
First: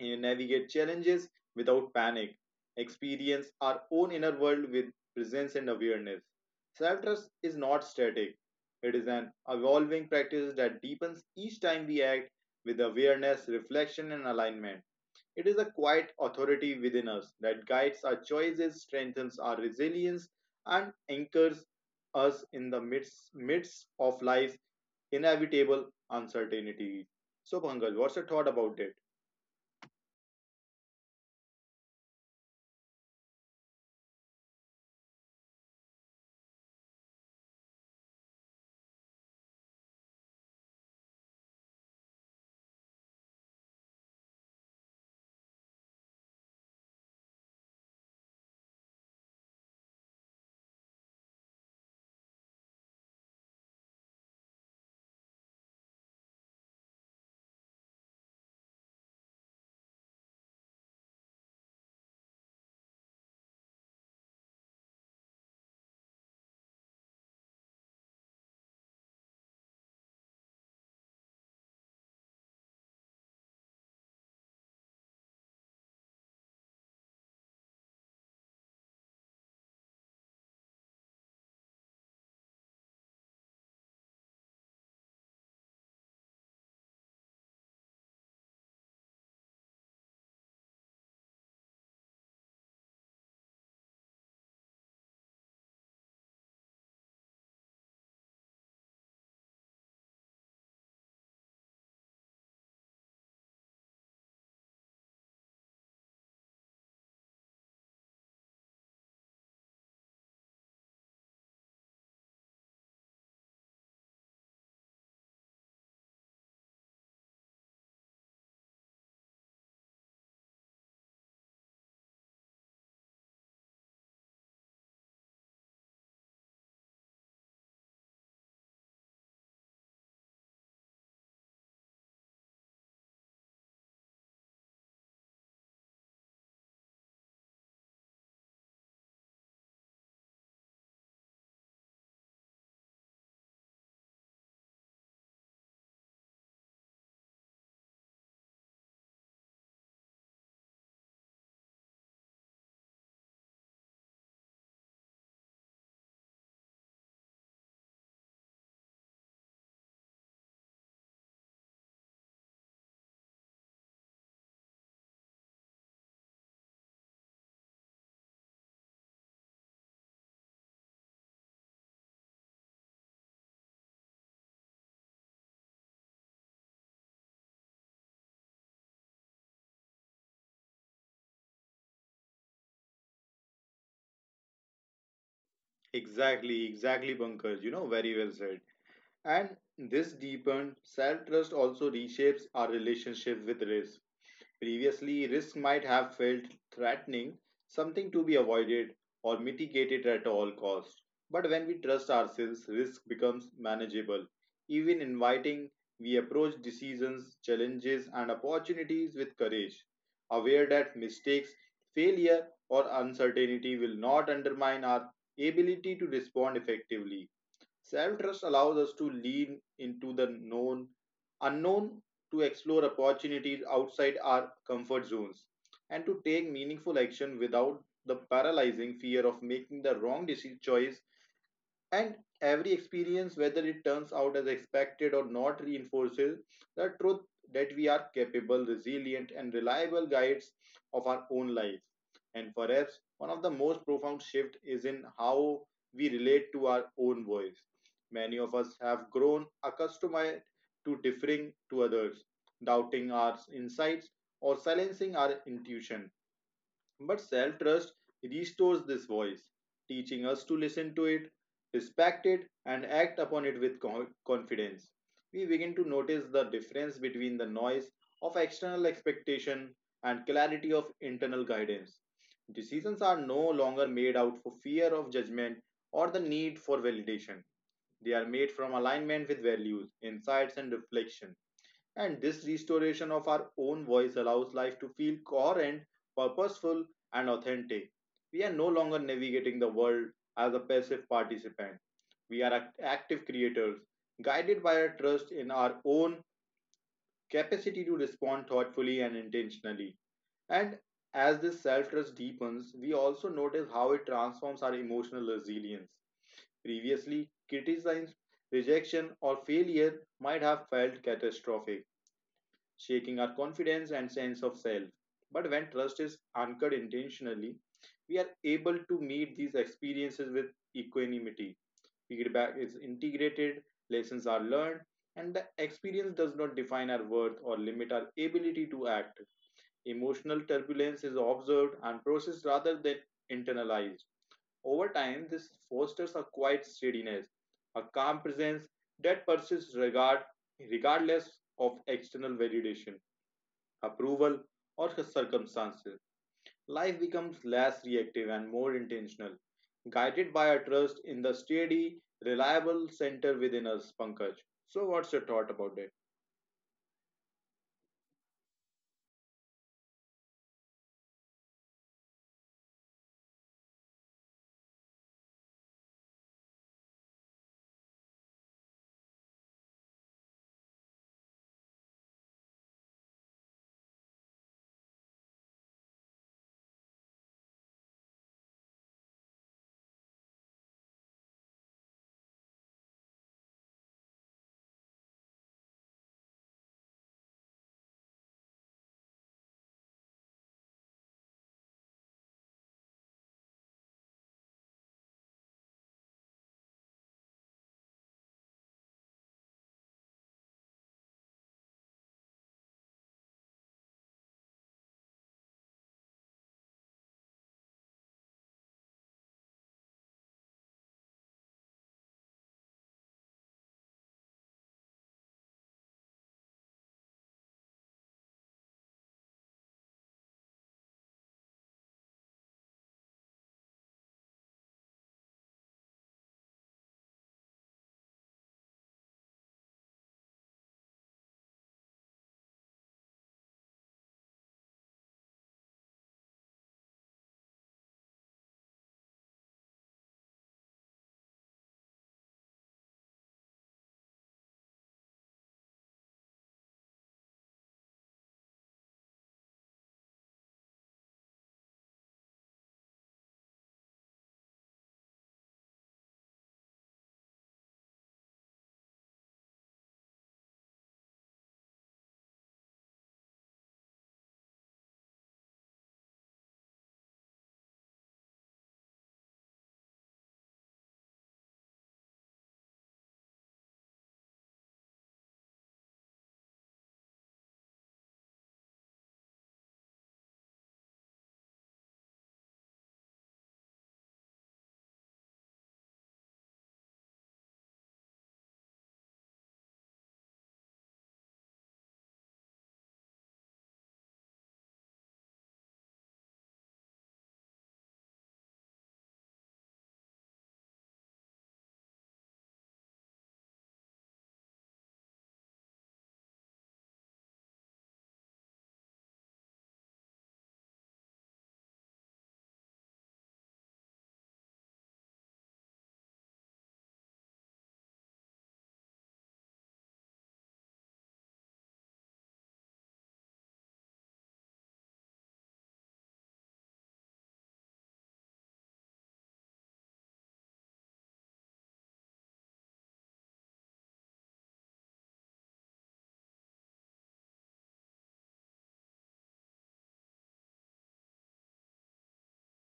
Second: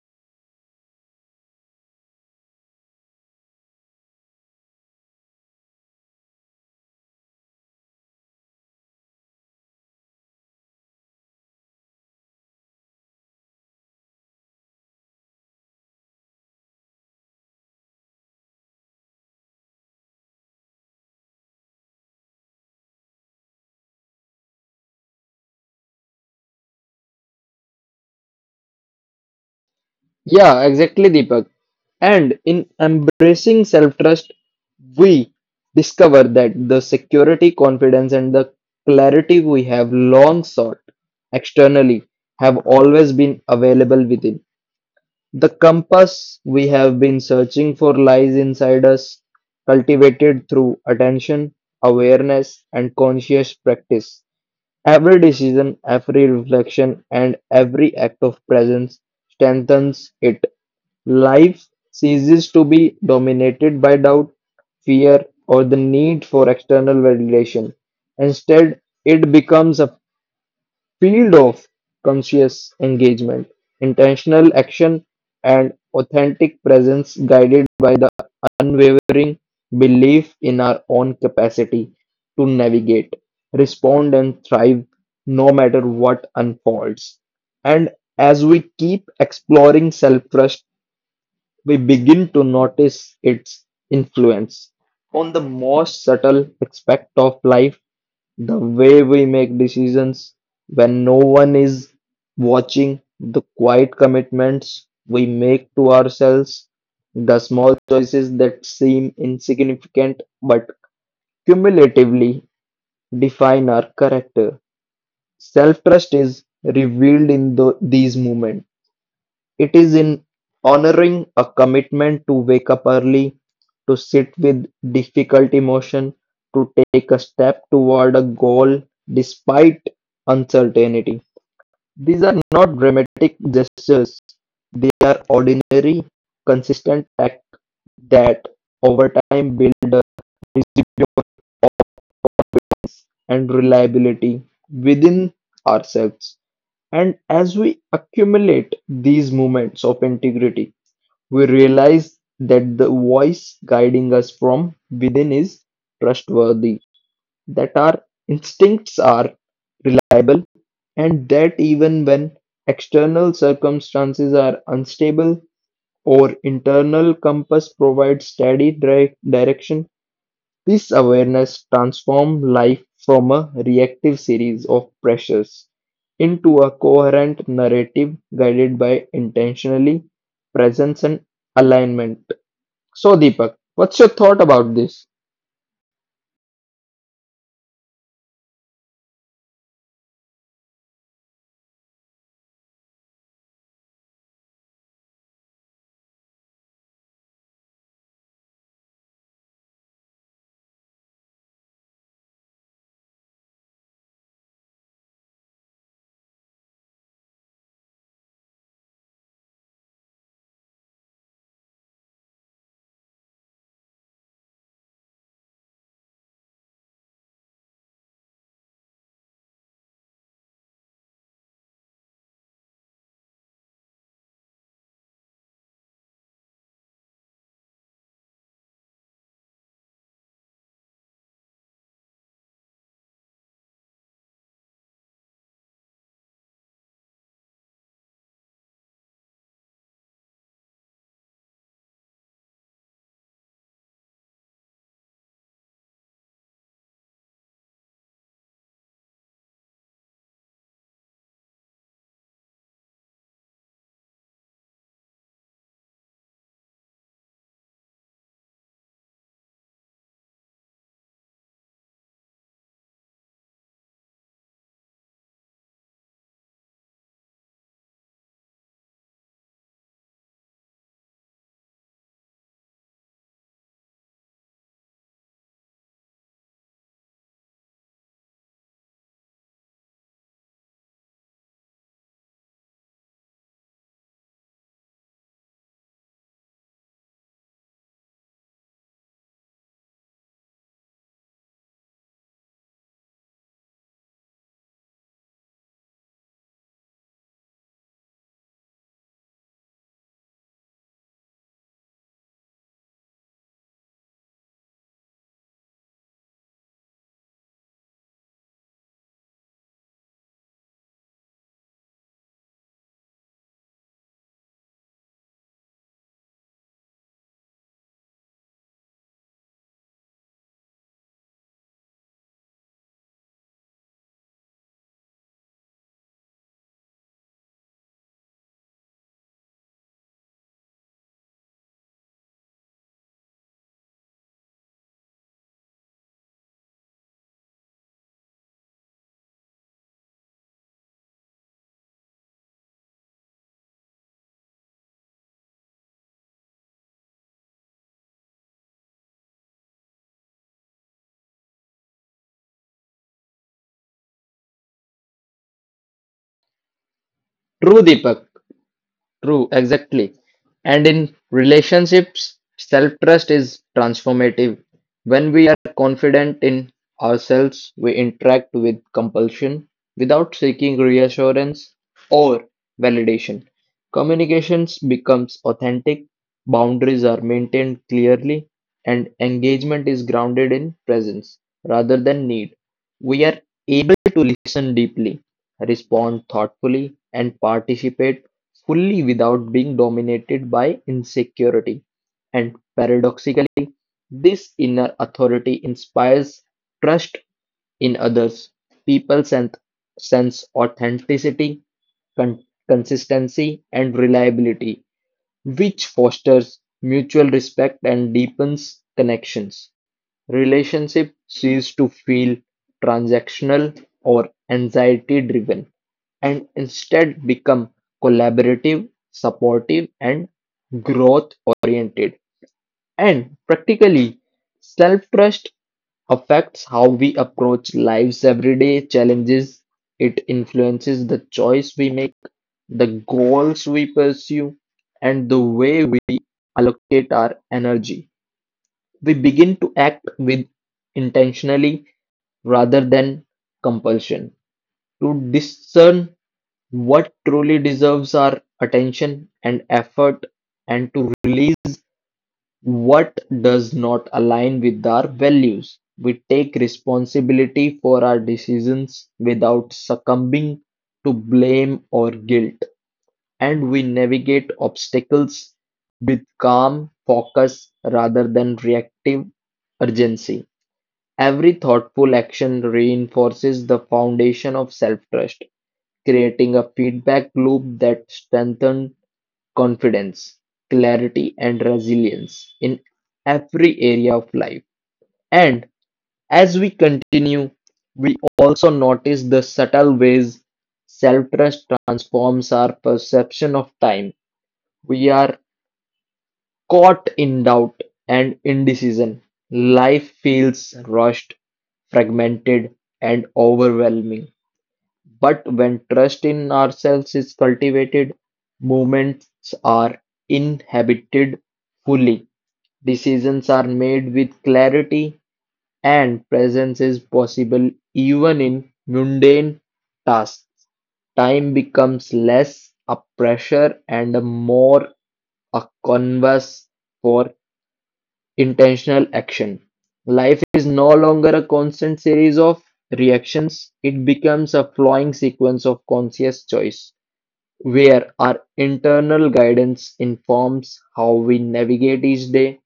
Speaker 1: and navigate challenges without panic, experience our own inner world with presence and awareness. Self trust is not static, it is an evolving practice that deepens each time we act with awareness, reflection, and alignment. It is a quiet authority within us that guides our choices, strengthens our resilience, and anchors us in the midst of life's inevitable uncertainty. So, Pangal, what's your thought about it?
Speaker 2: Yeah, exactly, Deepak. And in embracing self trust, we discover that the security, confidence, and the clarity we have long sought externally have always been available within. The compass we have been searching for lies inside us, cultivated through attention, awareness, and conscious practice. Every decision, every reflection, and every act of presence strengthens it. Life ceases to be dominated by doubt, fear, or the need for external validation. Instead, it becomes a field of conscious engagement, intentional action, and authentic presence guided by unwavering belief in our own capacity to navigate, respond, and thrive no matter what unfolds. And as we keep exploring self trust, we begin to notice its influence on the most subtle aspect of life the way we make decisions when no one is watching, the quiet commitments we make to ourselves, the small choices that seem insignificant but cumulatively define our character. Self trust is revealed in these moments. It is in honoring a commitment to wake up early, to sit with difficult emotion, to take a step toward a goal despite uncertainty. These are not dramatic gestures, they are ordinary, consistent acts that over time build a residue and reliability within ourselves. And as we accumulate these moments of integrity, we realize that the voice guiding us from within is trustworthy, that our instincts are reliable, and that even when external circumstances are unstable, our internal compass provides steady direction. This awareness transforms life from a reactive series of pressures into a coherent narrative guided by intentionally presence and alignment. So, Deepak, what's your thought about this?
Speaker 1: Exactly, exactly, Pankaj. You know, very well said. And this deepened self trust also reshapes our relationship with risk. Previously, risk might have felt threatening, something to be avoided or mitigated at all costs. But when we trust ourselves, risk becomes manageable. Even inviting, we approach decisions, challenges, and opportunities with courage, aware that mistakes, failure, or uncertainty will not undermine our ability to respond effectively. Self trust allows us to lean into the unknown, to explore opportunities outside our comfort zones, and to take meaningful action without the paralyzing fear of making the wrong decision choice. And every experience, whether it turns out as expected or not, reinforces the truth that we are capable, resilient, and reliable guides of our own lives. And perhaps one of the most profound shifts is in how we relate to our own voice. Many of us have grown accustomed to differing to others, doubting our insights, or silencing our intuition. But self trust restores this voice, teaching us to listen to it, respect it, and act upon it with confidence. We begin to notice the difference between the noise of external expectation and clarity of internal guidance. Decisions are no longer made out for fear of judgment or the need for validation. They are made from alignment with values, insights, and reflection, and this restoration of our own voice allows life to feel coherent, purposeful, and authentic. We are no longer navigating the world as a passive participant. We are active creators, guided by a trust in our own capacity to respond thoughtfully and intentionally. And as this self trust deepens, we also notice how it transforms our emotional resilience. Previously, criticism, rejection, or failure might have felt catastrophic, shaking our confidence and sense of self. But when trust is anchored intentionally, we are able to meet these experiences with equanimity. Feedback is integrated, lessons are learned, and the experience does not define our worth or limit our ability to act. Emotional turbulence is observed and processed rather than internalized. Over time, this fosters a quiet steadiness, a calm presence that regardless of external validation, approval, or circumstances. Life becomes less reactive and more intentional, guided by a trust in the steady, reliable center within us, Pankaj. So, what's your thought about it?
Speaker 2: True, Deepak. True, exactly. And in relationships, self trust is transformative. When we are confident in ourselves, we interact with compulsion without seeking reassurance or validation. Communications becomes authentic, boundaries are maintained clearly, and engagement is grounded in presence rather than need. We are able to listen deeply, respond thoughtfully, and participate fully without being dominated by insecurity. And paradoxically, this inner authority inspires trust in others. People sense, sense authenticity, consistency, and reliability, which fosters mutual respect and deepens connections. Relationship cease to feel transactional or anxiety driven and instead become collaborative, supportive, and growth oriented. And practically, self trust affects how we approach life's everyday challenges. It influences the choice we make, the goals we pursue, and the way we allocate our energy. We begin to act with intentionally rather than compulsion to discern what truly deserves our attention and effort and to release what does not align with our values. We take responsibility for our decisions without succumbing to blame or guilt, and we navigate obstacles with calm focus rather than reactive urgency. Every thoughtful action reinforces the foundation of self-trust, creating a feedback loop that strengthens confidence, clarity, and resilience in every area of life. And as we continue, we also notice the subtle ways self-trust transforms our perception of time. We are caught in doubt and indecision, life feels rushed, fragmented, and overwhelming. But when trust in ourselves is cultivated, moments are inhabited fully. Decisions are made with clarity, and presence is possible even in mundane tasks. Time becomes less a pressure and more a canvas for intentional action. Life is no longer a constant series of reactions, it becomes a flowing sequence of conscious choice, where our internal guidance informs how we navigate each day,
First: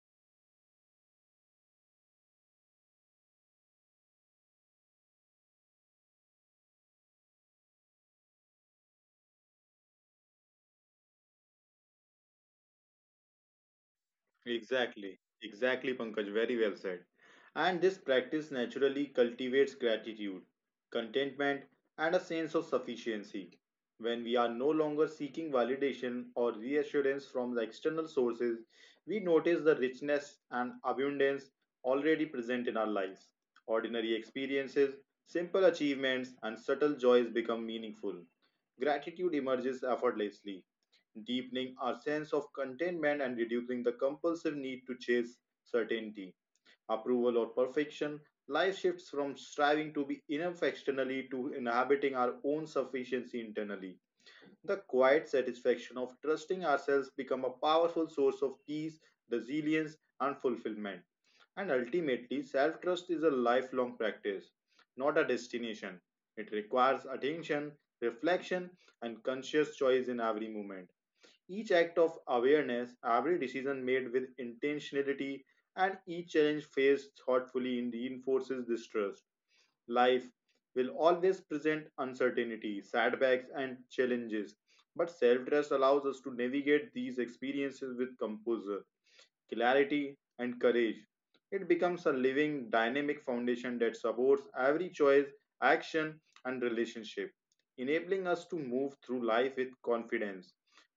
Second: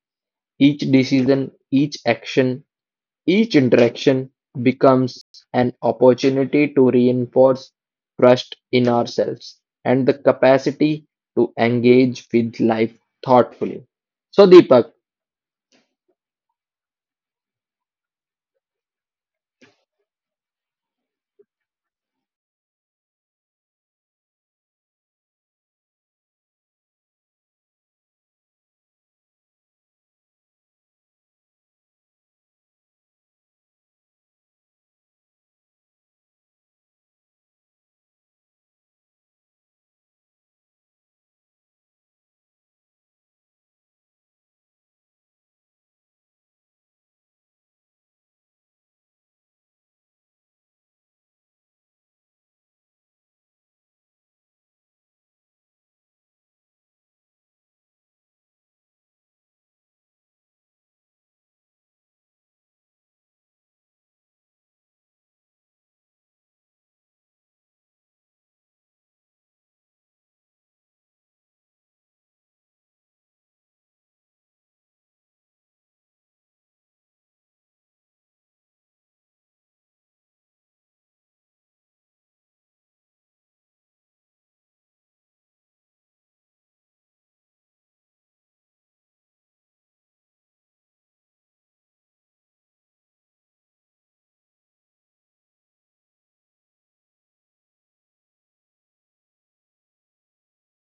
Speaker 2: each decision, each action, each interaction becomes an opportunity to reinforce trust in ourselves and the capacity to engage with life thoughtfully. So, Deepak,
Speaker 1: Exactly, exactly, Pankaj. Very well said. And this practice naturally cultivates gratitude, contentment, and a sense of sufficiency. When we are no longer seeking validation or reassurance from the external sources, we notice the richness and abundance already present in our lives. Ordinary experiences, simple achievements, and subtle joys become meaningful. Gratitude emerges effortlessly, deepening our sense of contentment and reducing the compulsive need to chase certainty, approval, or perfection. Life shifts from striving to be enough externally to inhabiting our own sufficiency internally. The quiet satisfaction of trusting ourselves becomes a powerful source of peace, resilience, and fulfillment. And ultimately, self-trust is a lifelong practice, not a destination. It requires attention, reflection, and conscious choice in every moment. Each act of awareness, every decision made with intentionality, and each challenge faced thoughtfully reinforces this trust. Life will always present uncertainty, setbacks, and challenges, but self trust allows us to navigate these experiences with composure, clarity, and courage. It becomes a living, dynamic foundation that supports every choice, action, and relationship, enabling us to move through life with confidence,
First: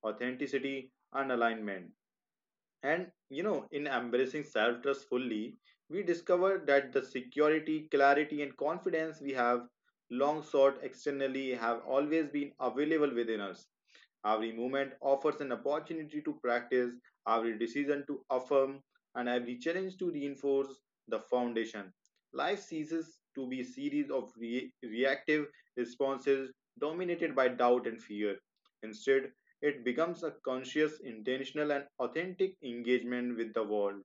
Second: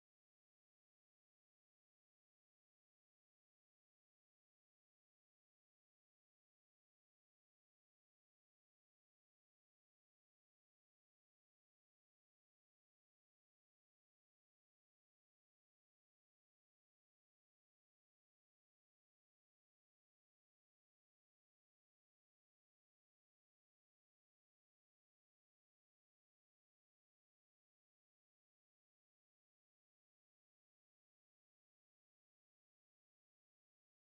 Speaker 1: authenticity, and alignment. And you know, in embracing self trust fully, we discover that the security, clarity, and confidence we have long sought externally have always been available within us. Every moment offers an opportunity to practice, every decision to affirm, and every challenge to reinforce the foundation. Life ceases to be a series of reactive responses dominated by doubt and fear. Instead, it becomes a conscious, intentional, and authentic engagement with the world.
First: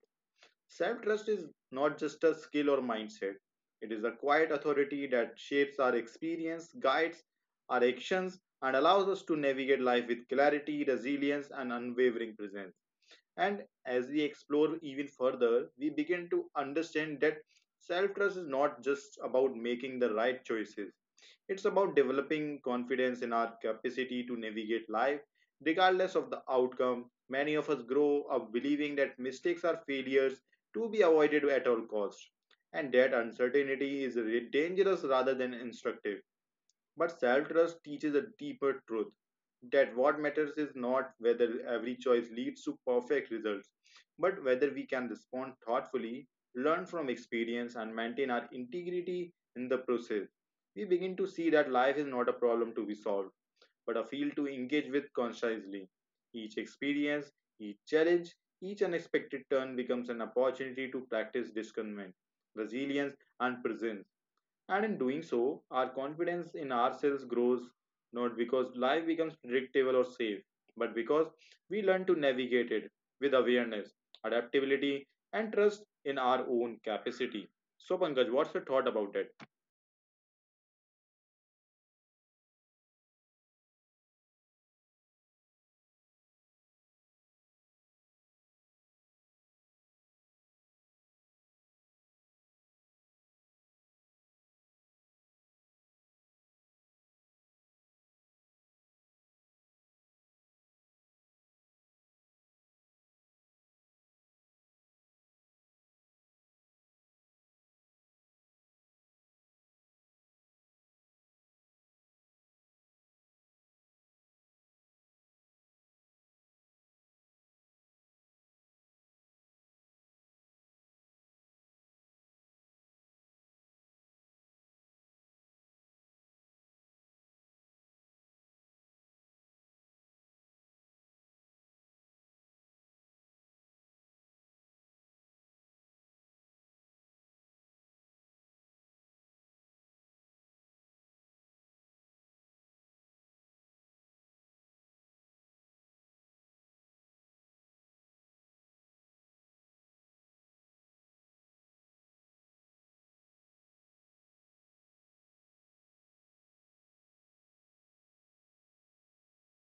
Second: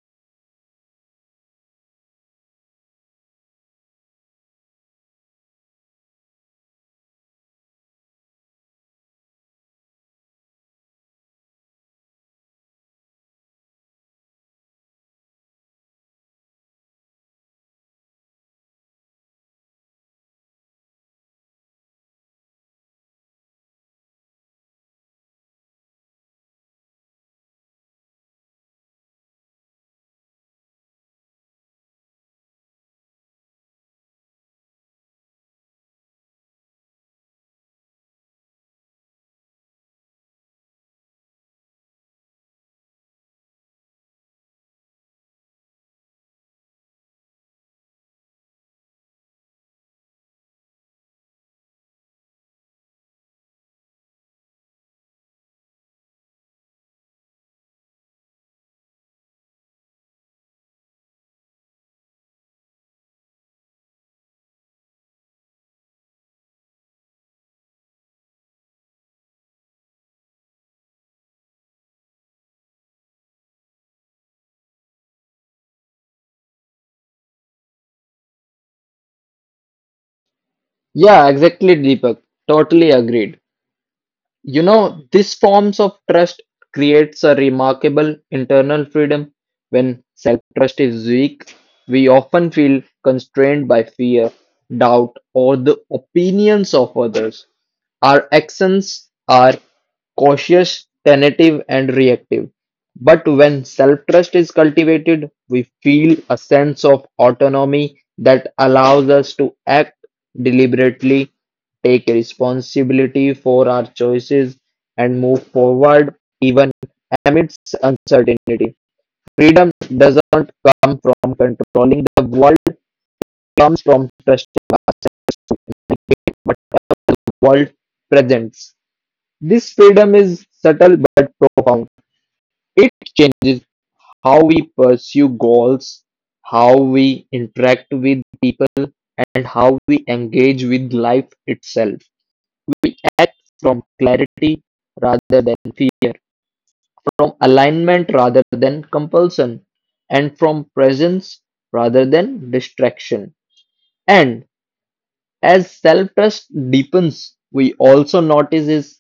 Speaker 1: Self trust is not just a skill or mindset, it is a quiet authority that shapes our experience, guides our actions, and allows us to navigate life with clarity, resilience, and unwavering presence. And as we explore even further, we begin to understand that self trust is not just about making the right choices, it's about developing confidence in our capacity to navigate life, regardless of the outcome. Many of us grow up believing that mistakes are failures to be avoided at all costs, and that uncertainty is dangerous rather than instructive. But self trust teaches a deeper truth, that what matters is not whether every choice leads to perfect results, but whether we can respond thoughtfully, learn from experience, and maintain our integrity in the process. We begin to see that life is not a problem to be solved, but a field to engage with consciously. Each experience, each challenge, each unexpected turn becomes an opportunity to practice discernment, resilience, and presence, and in doing so, our confidence in ourselves grows, not because life becomes predictable or safe, but because we learn to navigate it with awareness, adaptability, and trust in our own capacity. So, Pankaj, what's your thought about that?
Speaker 2: yeah, exactly, Deepak. Totally agreed. You know, these forms of trust creates a remarkable internal freedom. When self-trust is weak, we often feel constrained by fear, doubt, or the opinions of others. Our actions are cautious, tentative, and reactive. But when self trust is cultivated, we feel a sense of autonomy that allows us to act deliberately take responsibility for our choices and move forward even amidst uncertainty. Freedom doesn't come from controlling the world, it comes from trusting ourselves what the world presents. This freedom is subtle but profound. It changes how we pursue goals, how we interact with people, and how we engage with life itself. We act from clarity rather than fear. From alignment rather than compulsion, and from presence rather than distraction. And as self trust deepens, we also notice its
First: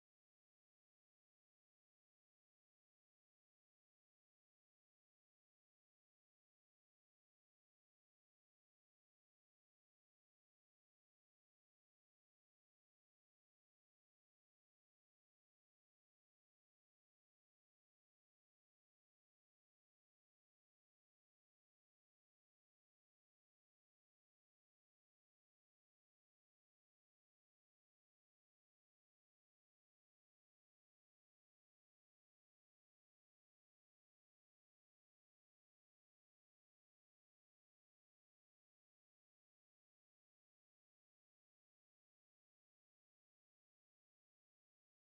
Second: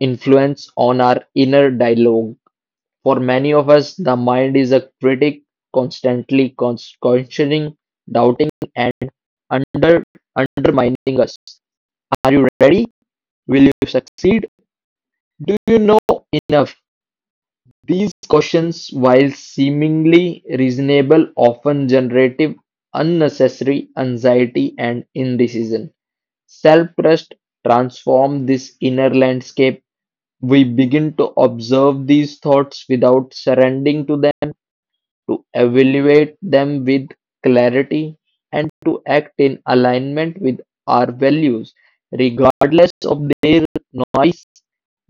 Speaker 2: influence on our inner dialogue. For many of us, the mind is a critic, constantly questioning, doubting, and under undermining us. Are you ready? Will you succeed? Do you know enough? These questions, while seemingly reasonable, often generate unnecessary anxiety and indecision. Self-trust transforms this inner landscape. We begin to observe these thoughts without surrendering to them, to evaluate them with clarity, and to act in alignment with our values. Regardless of their noise,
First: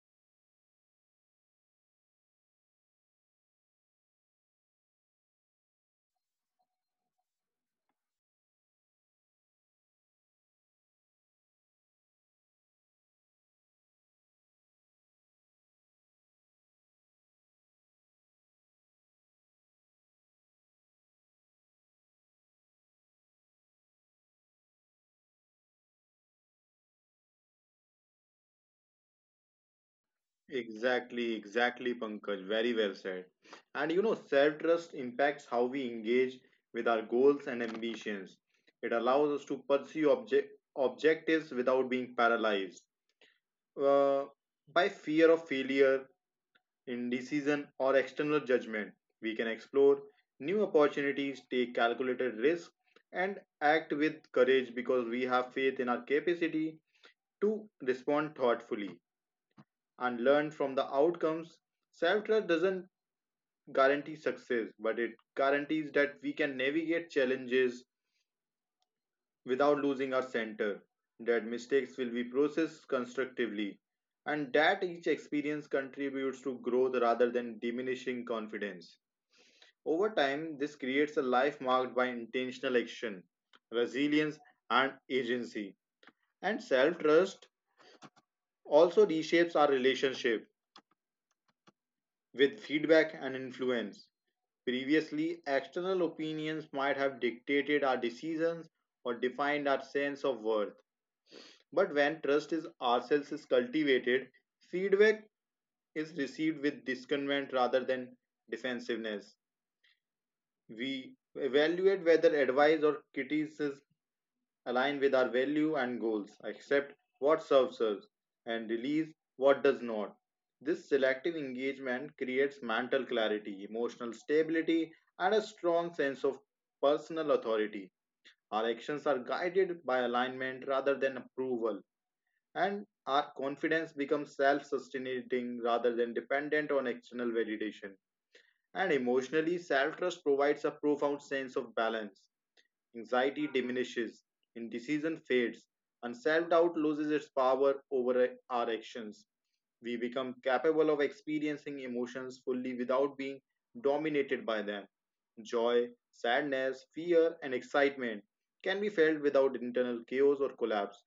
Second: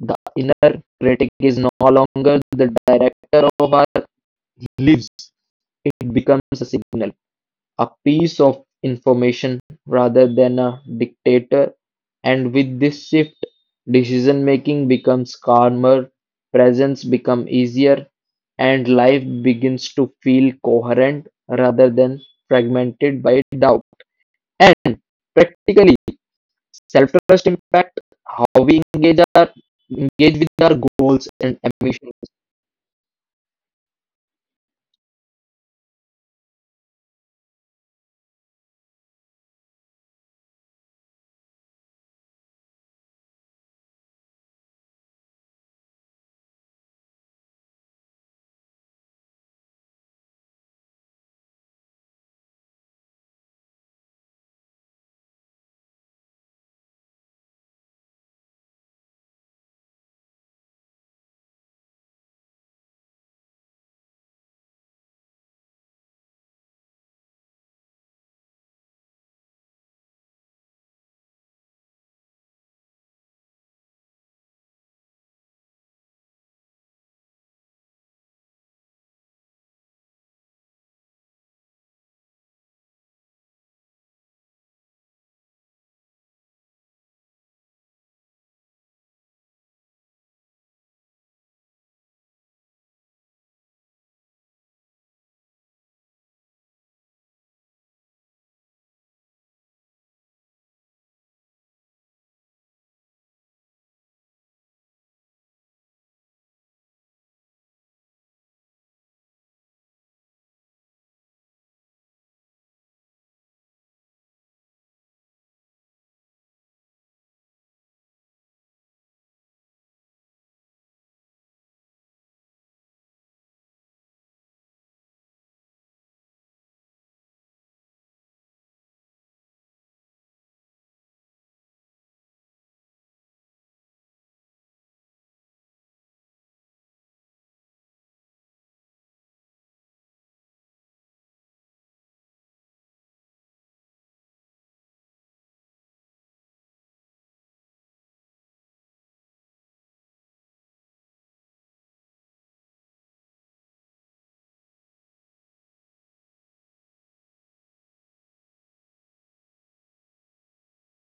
Speaker 2: the inner critic is no longer the director of our leaves it becomes a signal, a piece of information rather than a dictator. And with this shift, decision making becomes calmer, presence becomes easier, and life begins to feel coherent rather than fragmented by doubt. And practically, self trust impact how we engage with our goals
Speaker 1: Exactly,
Speaker 2: and
Speaker 1: exactly,
Speaker 2: ambitions.
Speaker 1: Pankaj. Very well said. And you know, self trust impacts how we engage with our goals and ambitions. It allows us to pursue objectives without being paralyzed uh, by fear of failure, indecision, or external judgment. We can explore new opportunities, take calculated risks, and act with courage because we have faith in our capacity to respond thoughtfully and learn from the outcomes. Self trust doesn't guarantee success, but it guarantees that we can navigate challenges without losing our center, that mistakes will be processed constructively, and that each experience contributes to growth rather than diminishing confidence. Over time, this creates a life marked by intentional action, resilience, and agency. And self trust also reshapes our relationship with feedback and influence. Previously, external opinions might have dictated our decisions or defined our sense of worth. But when trust in ourselves is cultivated, feedback is received with discernment rather than defensiveness. We evaluate whether advice or criticism align with our value and goals, accept what serves us, and release what does not. This selective engagement creates mental clarity, emotional stability, and a strong sense of personal authority. Our actions are guided by alignment rather than approval, and our confidence becomes self sustaining rather than dependent on external validation. And emotionally, self trust provides a profound sense of balance. Anxiety diminishes, indecision fades, and self doubt loses its power over our actions. We become capable of experiencing emotions fully without being dominated by them. Joy, sadness, fear, and excitement can be felt without internal chaos or collapse.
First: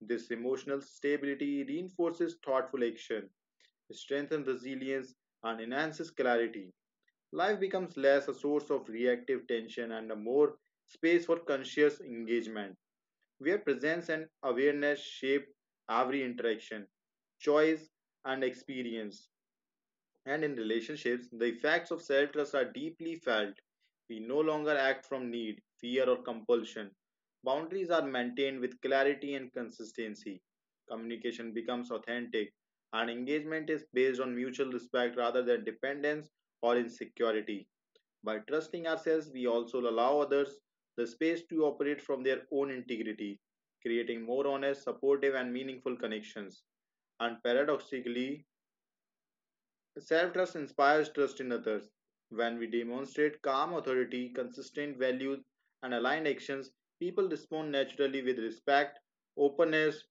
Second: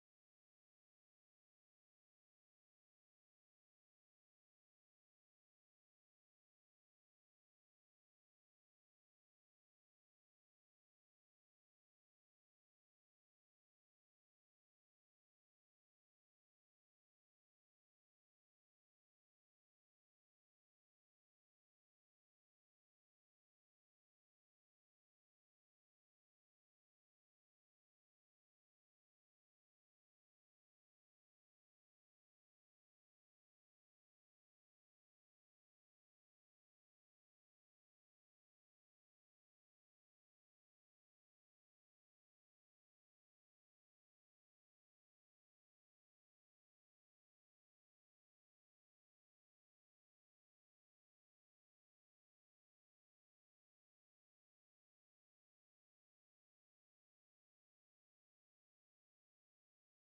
Speaker 1: This emotional stability reinforces thoughtful action, strengthens resilience, and enhances clarity. Life becomes less a source of reactive tension and a more space for conscious engagement, where presence and awareness shape every interaction, choice, and experience. And in relationships, the effects of self trust are deeply felt. We no longer act from need, fear, or compulsion. Boundaries are maintained with clarity and consistency. Communication becomes authentic, and engagement is based on mutual respect rather than dependence or insecurity. By trusting ourselves, we also allow others the space to operate from their own integrity, creating more honest, supportive, and meaningful connections. And paradoxically, self trust inspires trust in others. When we demonstrate calm authority, consistent values, and aligned actions, people respond naturally with respect, openness,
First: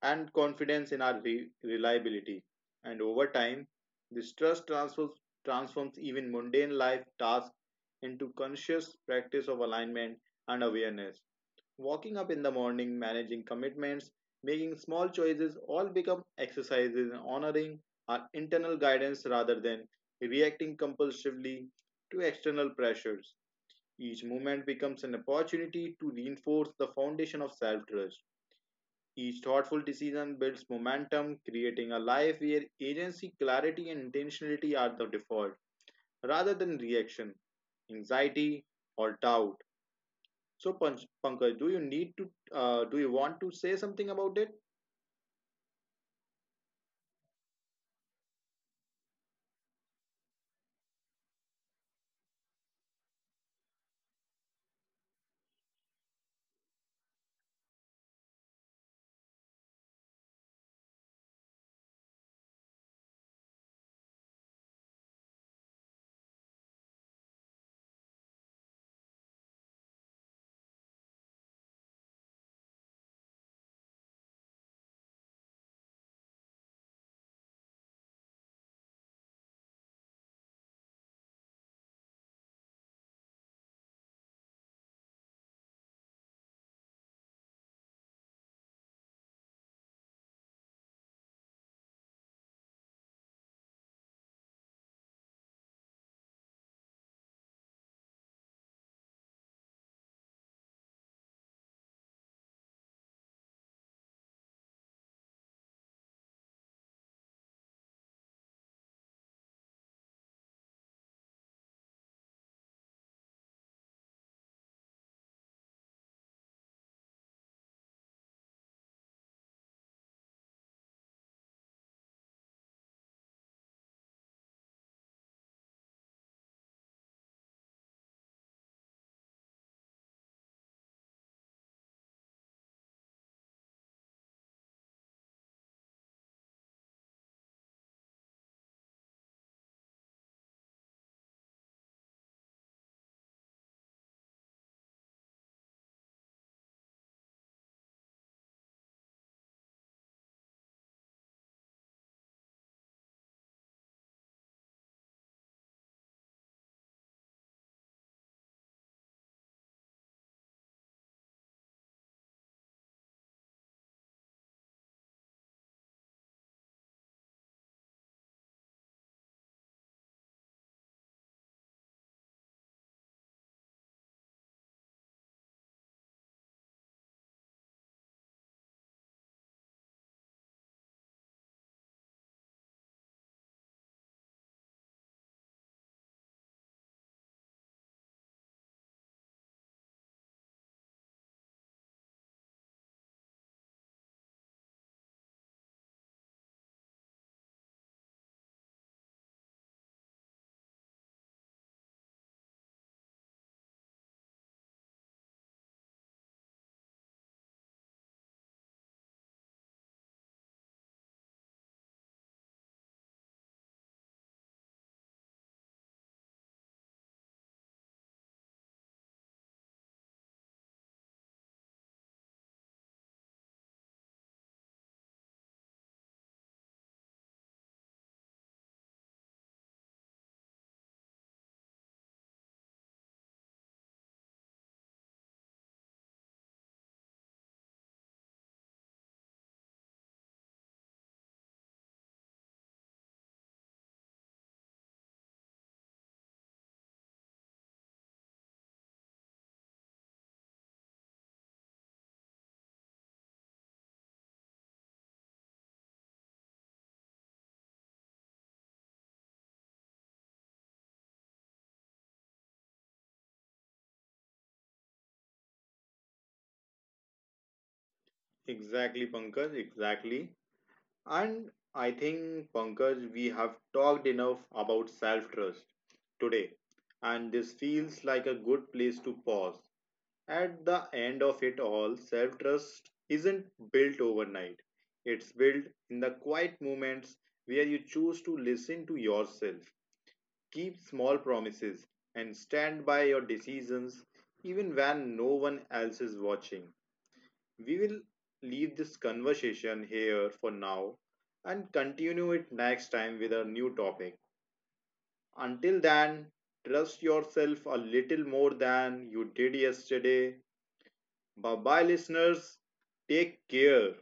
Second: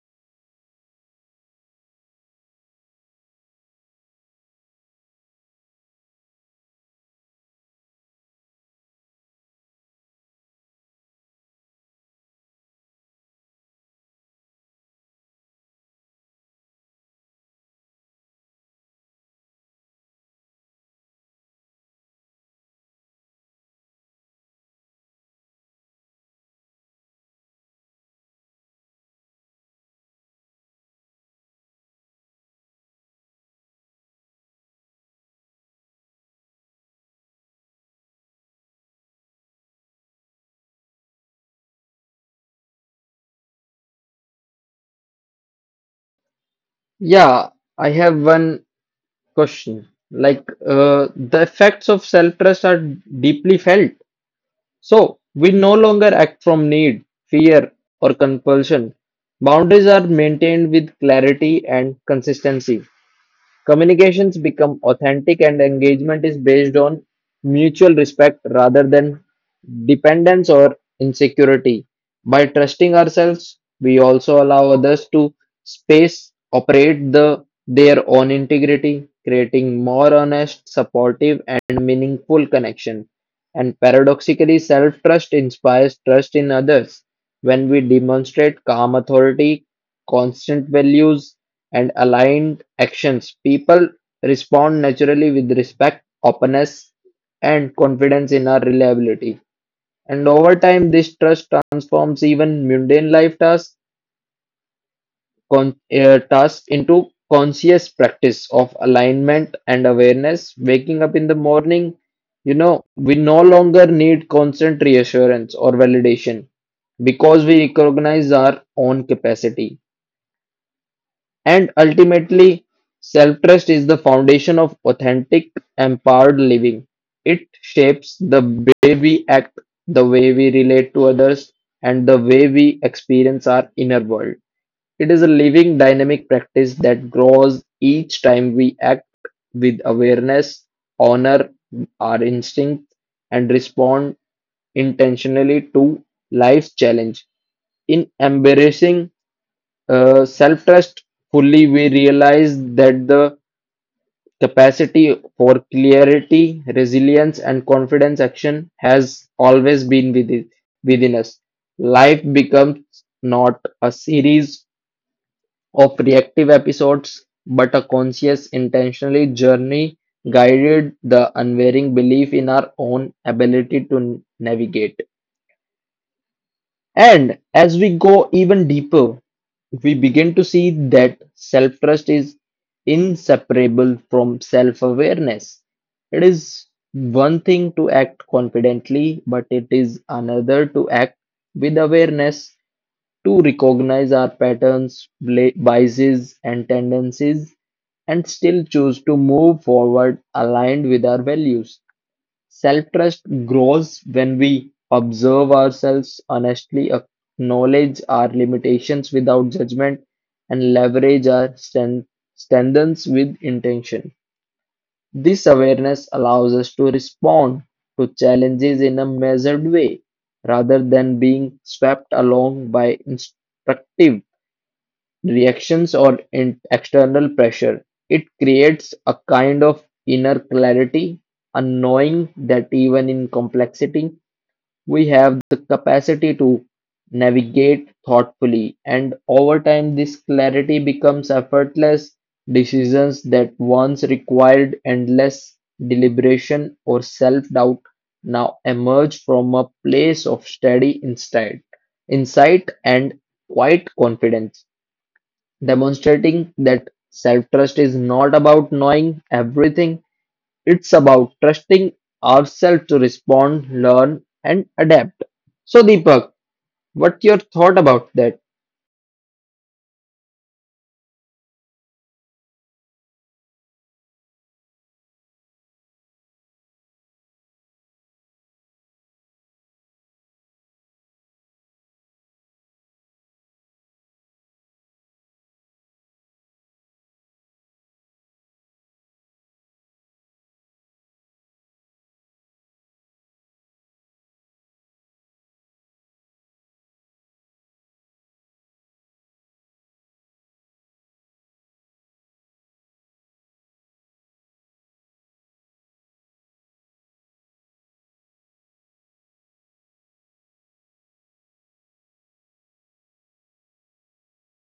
Speaker 1: and confidence in our reliability. And over time, this transforms even mundane life tasks into conscious practice of alignment and awareness. Walking up in the morning, managing commitments, making small choices all become exercises in honoring our internal guidance rather than reacting compulsively to external pressures. Each movement becomes an opportunity to reinforce the foundation of self trust. Each thoughtful decision builds momentum, creating a life where agency, clarity, and intentionality are the default rather than reaction, anxiety, or doubt. So, Pankaj, do you need to, do you want to say something about it?
Speaker 2: Yeah, I have one question. Like the effects of self trust are deeply felt. So we no longer act from need, fear, or compulsion. Boundaries are maintained with clarity and consistency. Communications become authentic and engagement is based on mutual respect rather than dependence or insecurity. By trusting ourselves, we also allow others to space operate the their own integrity, creating more honest, supportive and meaningful connection. And paradoxically, self-trust inspires trust in others. When we demonstrate calm authority, constant values and aligned actions, people respond naturally with respect, openness, and confidence in our reliability. And over time, this trust transforms even mundane life tasks, tasks into conscious practice of alignment and awareness. Waking up in the morning, you know, we no longer need constant reassurance or validation because we recognize our own capacity. And ultimately, self trust is the foundation of authentic, empowered living. It shapes the way we act, the way we relate to others, and the way we experience our inner world. It is a living, dynamic practice that grows each time we act with awareness, honor our instincts, and respond intentionally to life's challenge. In embracing self trust fully, we realize that the capacity for clarity, resilience, and confidence action has always been within us. Life becomes not a series of reactive episodes, but a conscious, intentionally journey guided the unwavering belief in our own ability to navigate. And as we go even deeper, we begin to see that self trust is inseparable from self awareness. It is one thing to act confidently, but it is another to act with awareness, to recognize our patterns, biases, and tendencies, and still choose to move forward aligned with our values. Self trust grows when we observe ourselves honestly, acknowledge our limitations without judgment, and leverage our strengths with intention. This awareness allows us to respond to challenges in a measured way rather than being swept along by instructive reactions or in external pressure. It creates a kind of inner clarity, a knowing that even in complexity, we have the capacity to navigate thoughtfully. And over time, this clarity becomes effortless decisions that once required endless deliberation or self doubt now emerge from a place of steady insight and quiet confidence demonstrating that self-trust is not about knowing everything, it's about trusting ourselves to respond, learn, and adapt. So, Deepak, what's your thought about that?
Speaker 1: Exactly, Pankaj, exactly. And I think, Pankaj, we have talked enough about self trust today, and this feels like a good place to pause. At the end of it all, self trust isn't built overnight. It's built in the quiet moments where you choose to listen to yourself, keep small promises, and stand by your decisions even when no one else is watching. We will leave this conversation here for now and continue it next time with a new topic. Until then, trust yourself a little more than you did yesterday. Bye bye, listeners. Take care.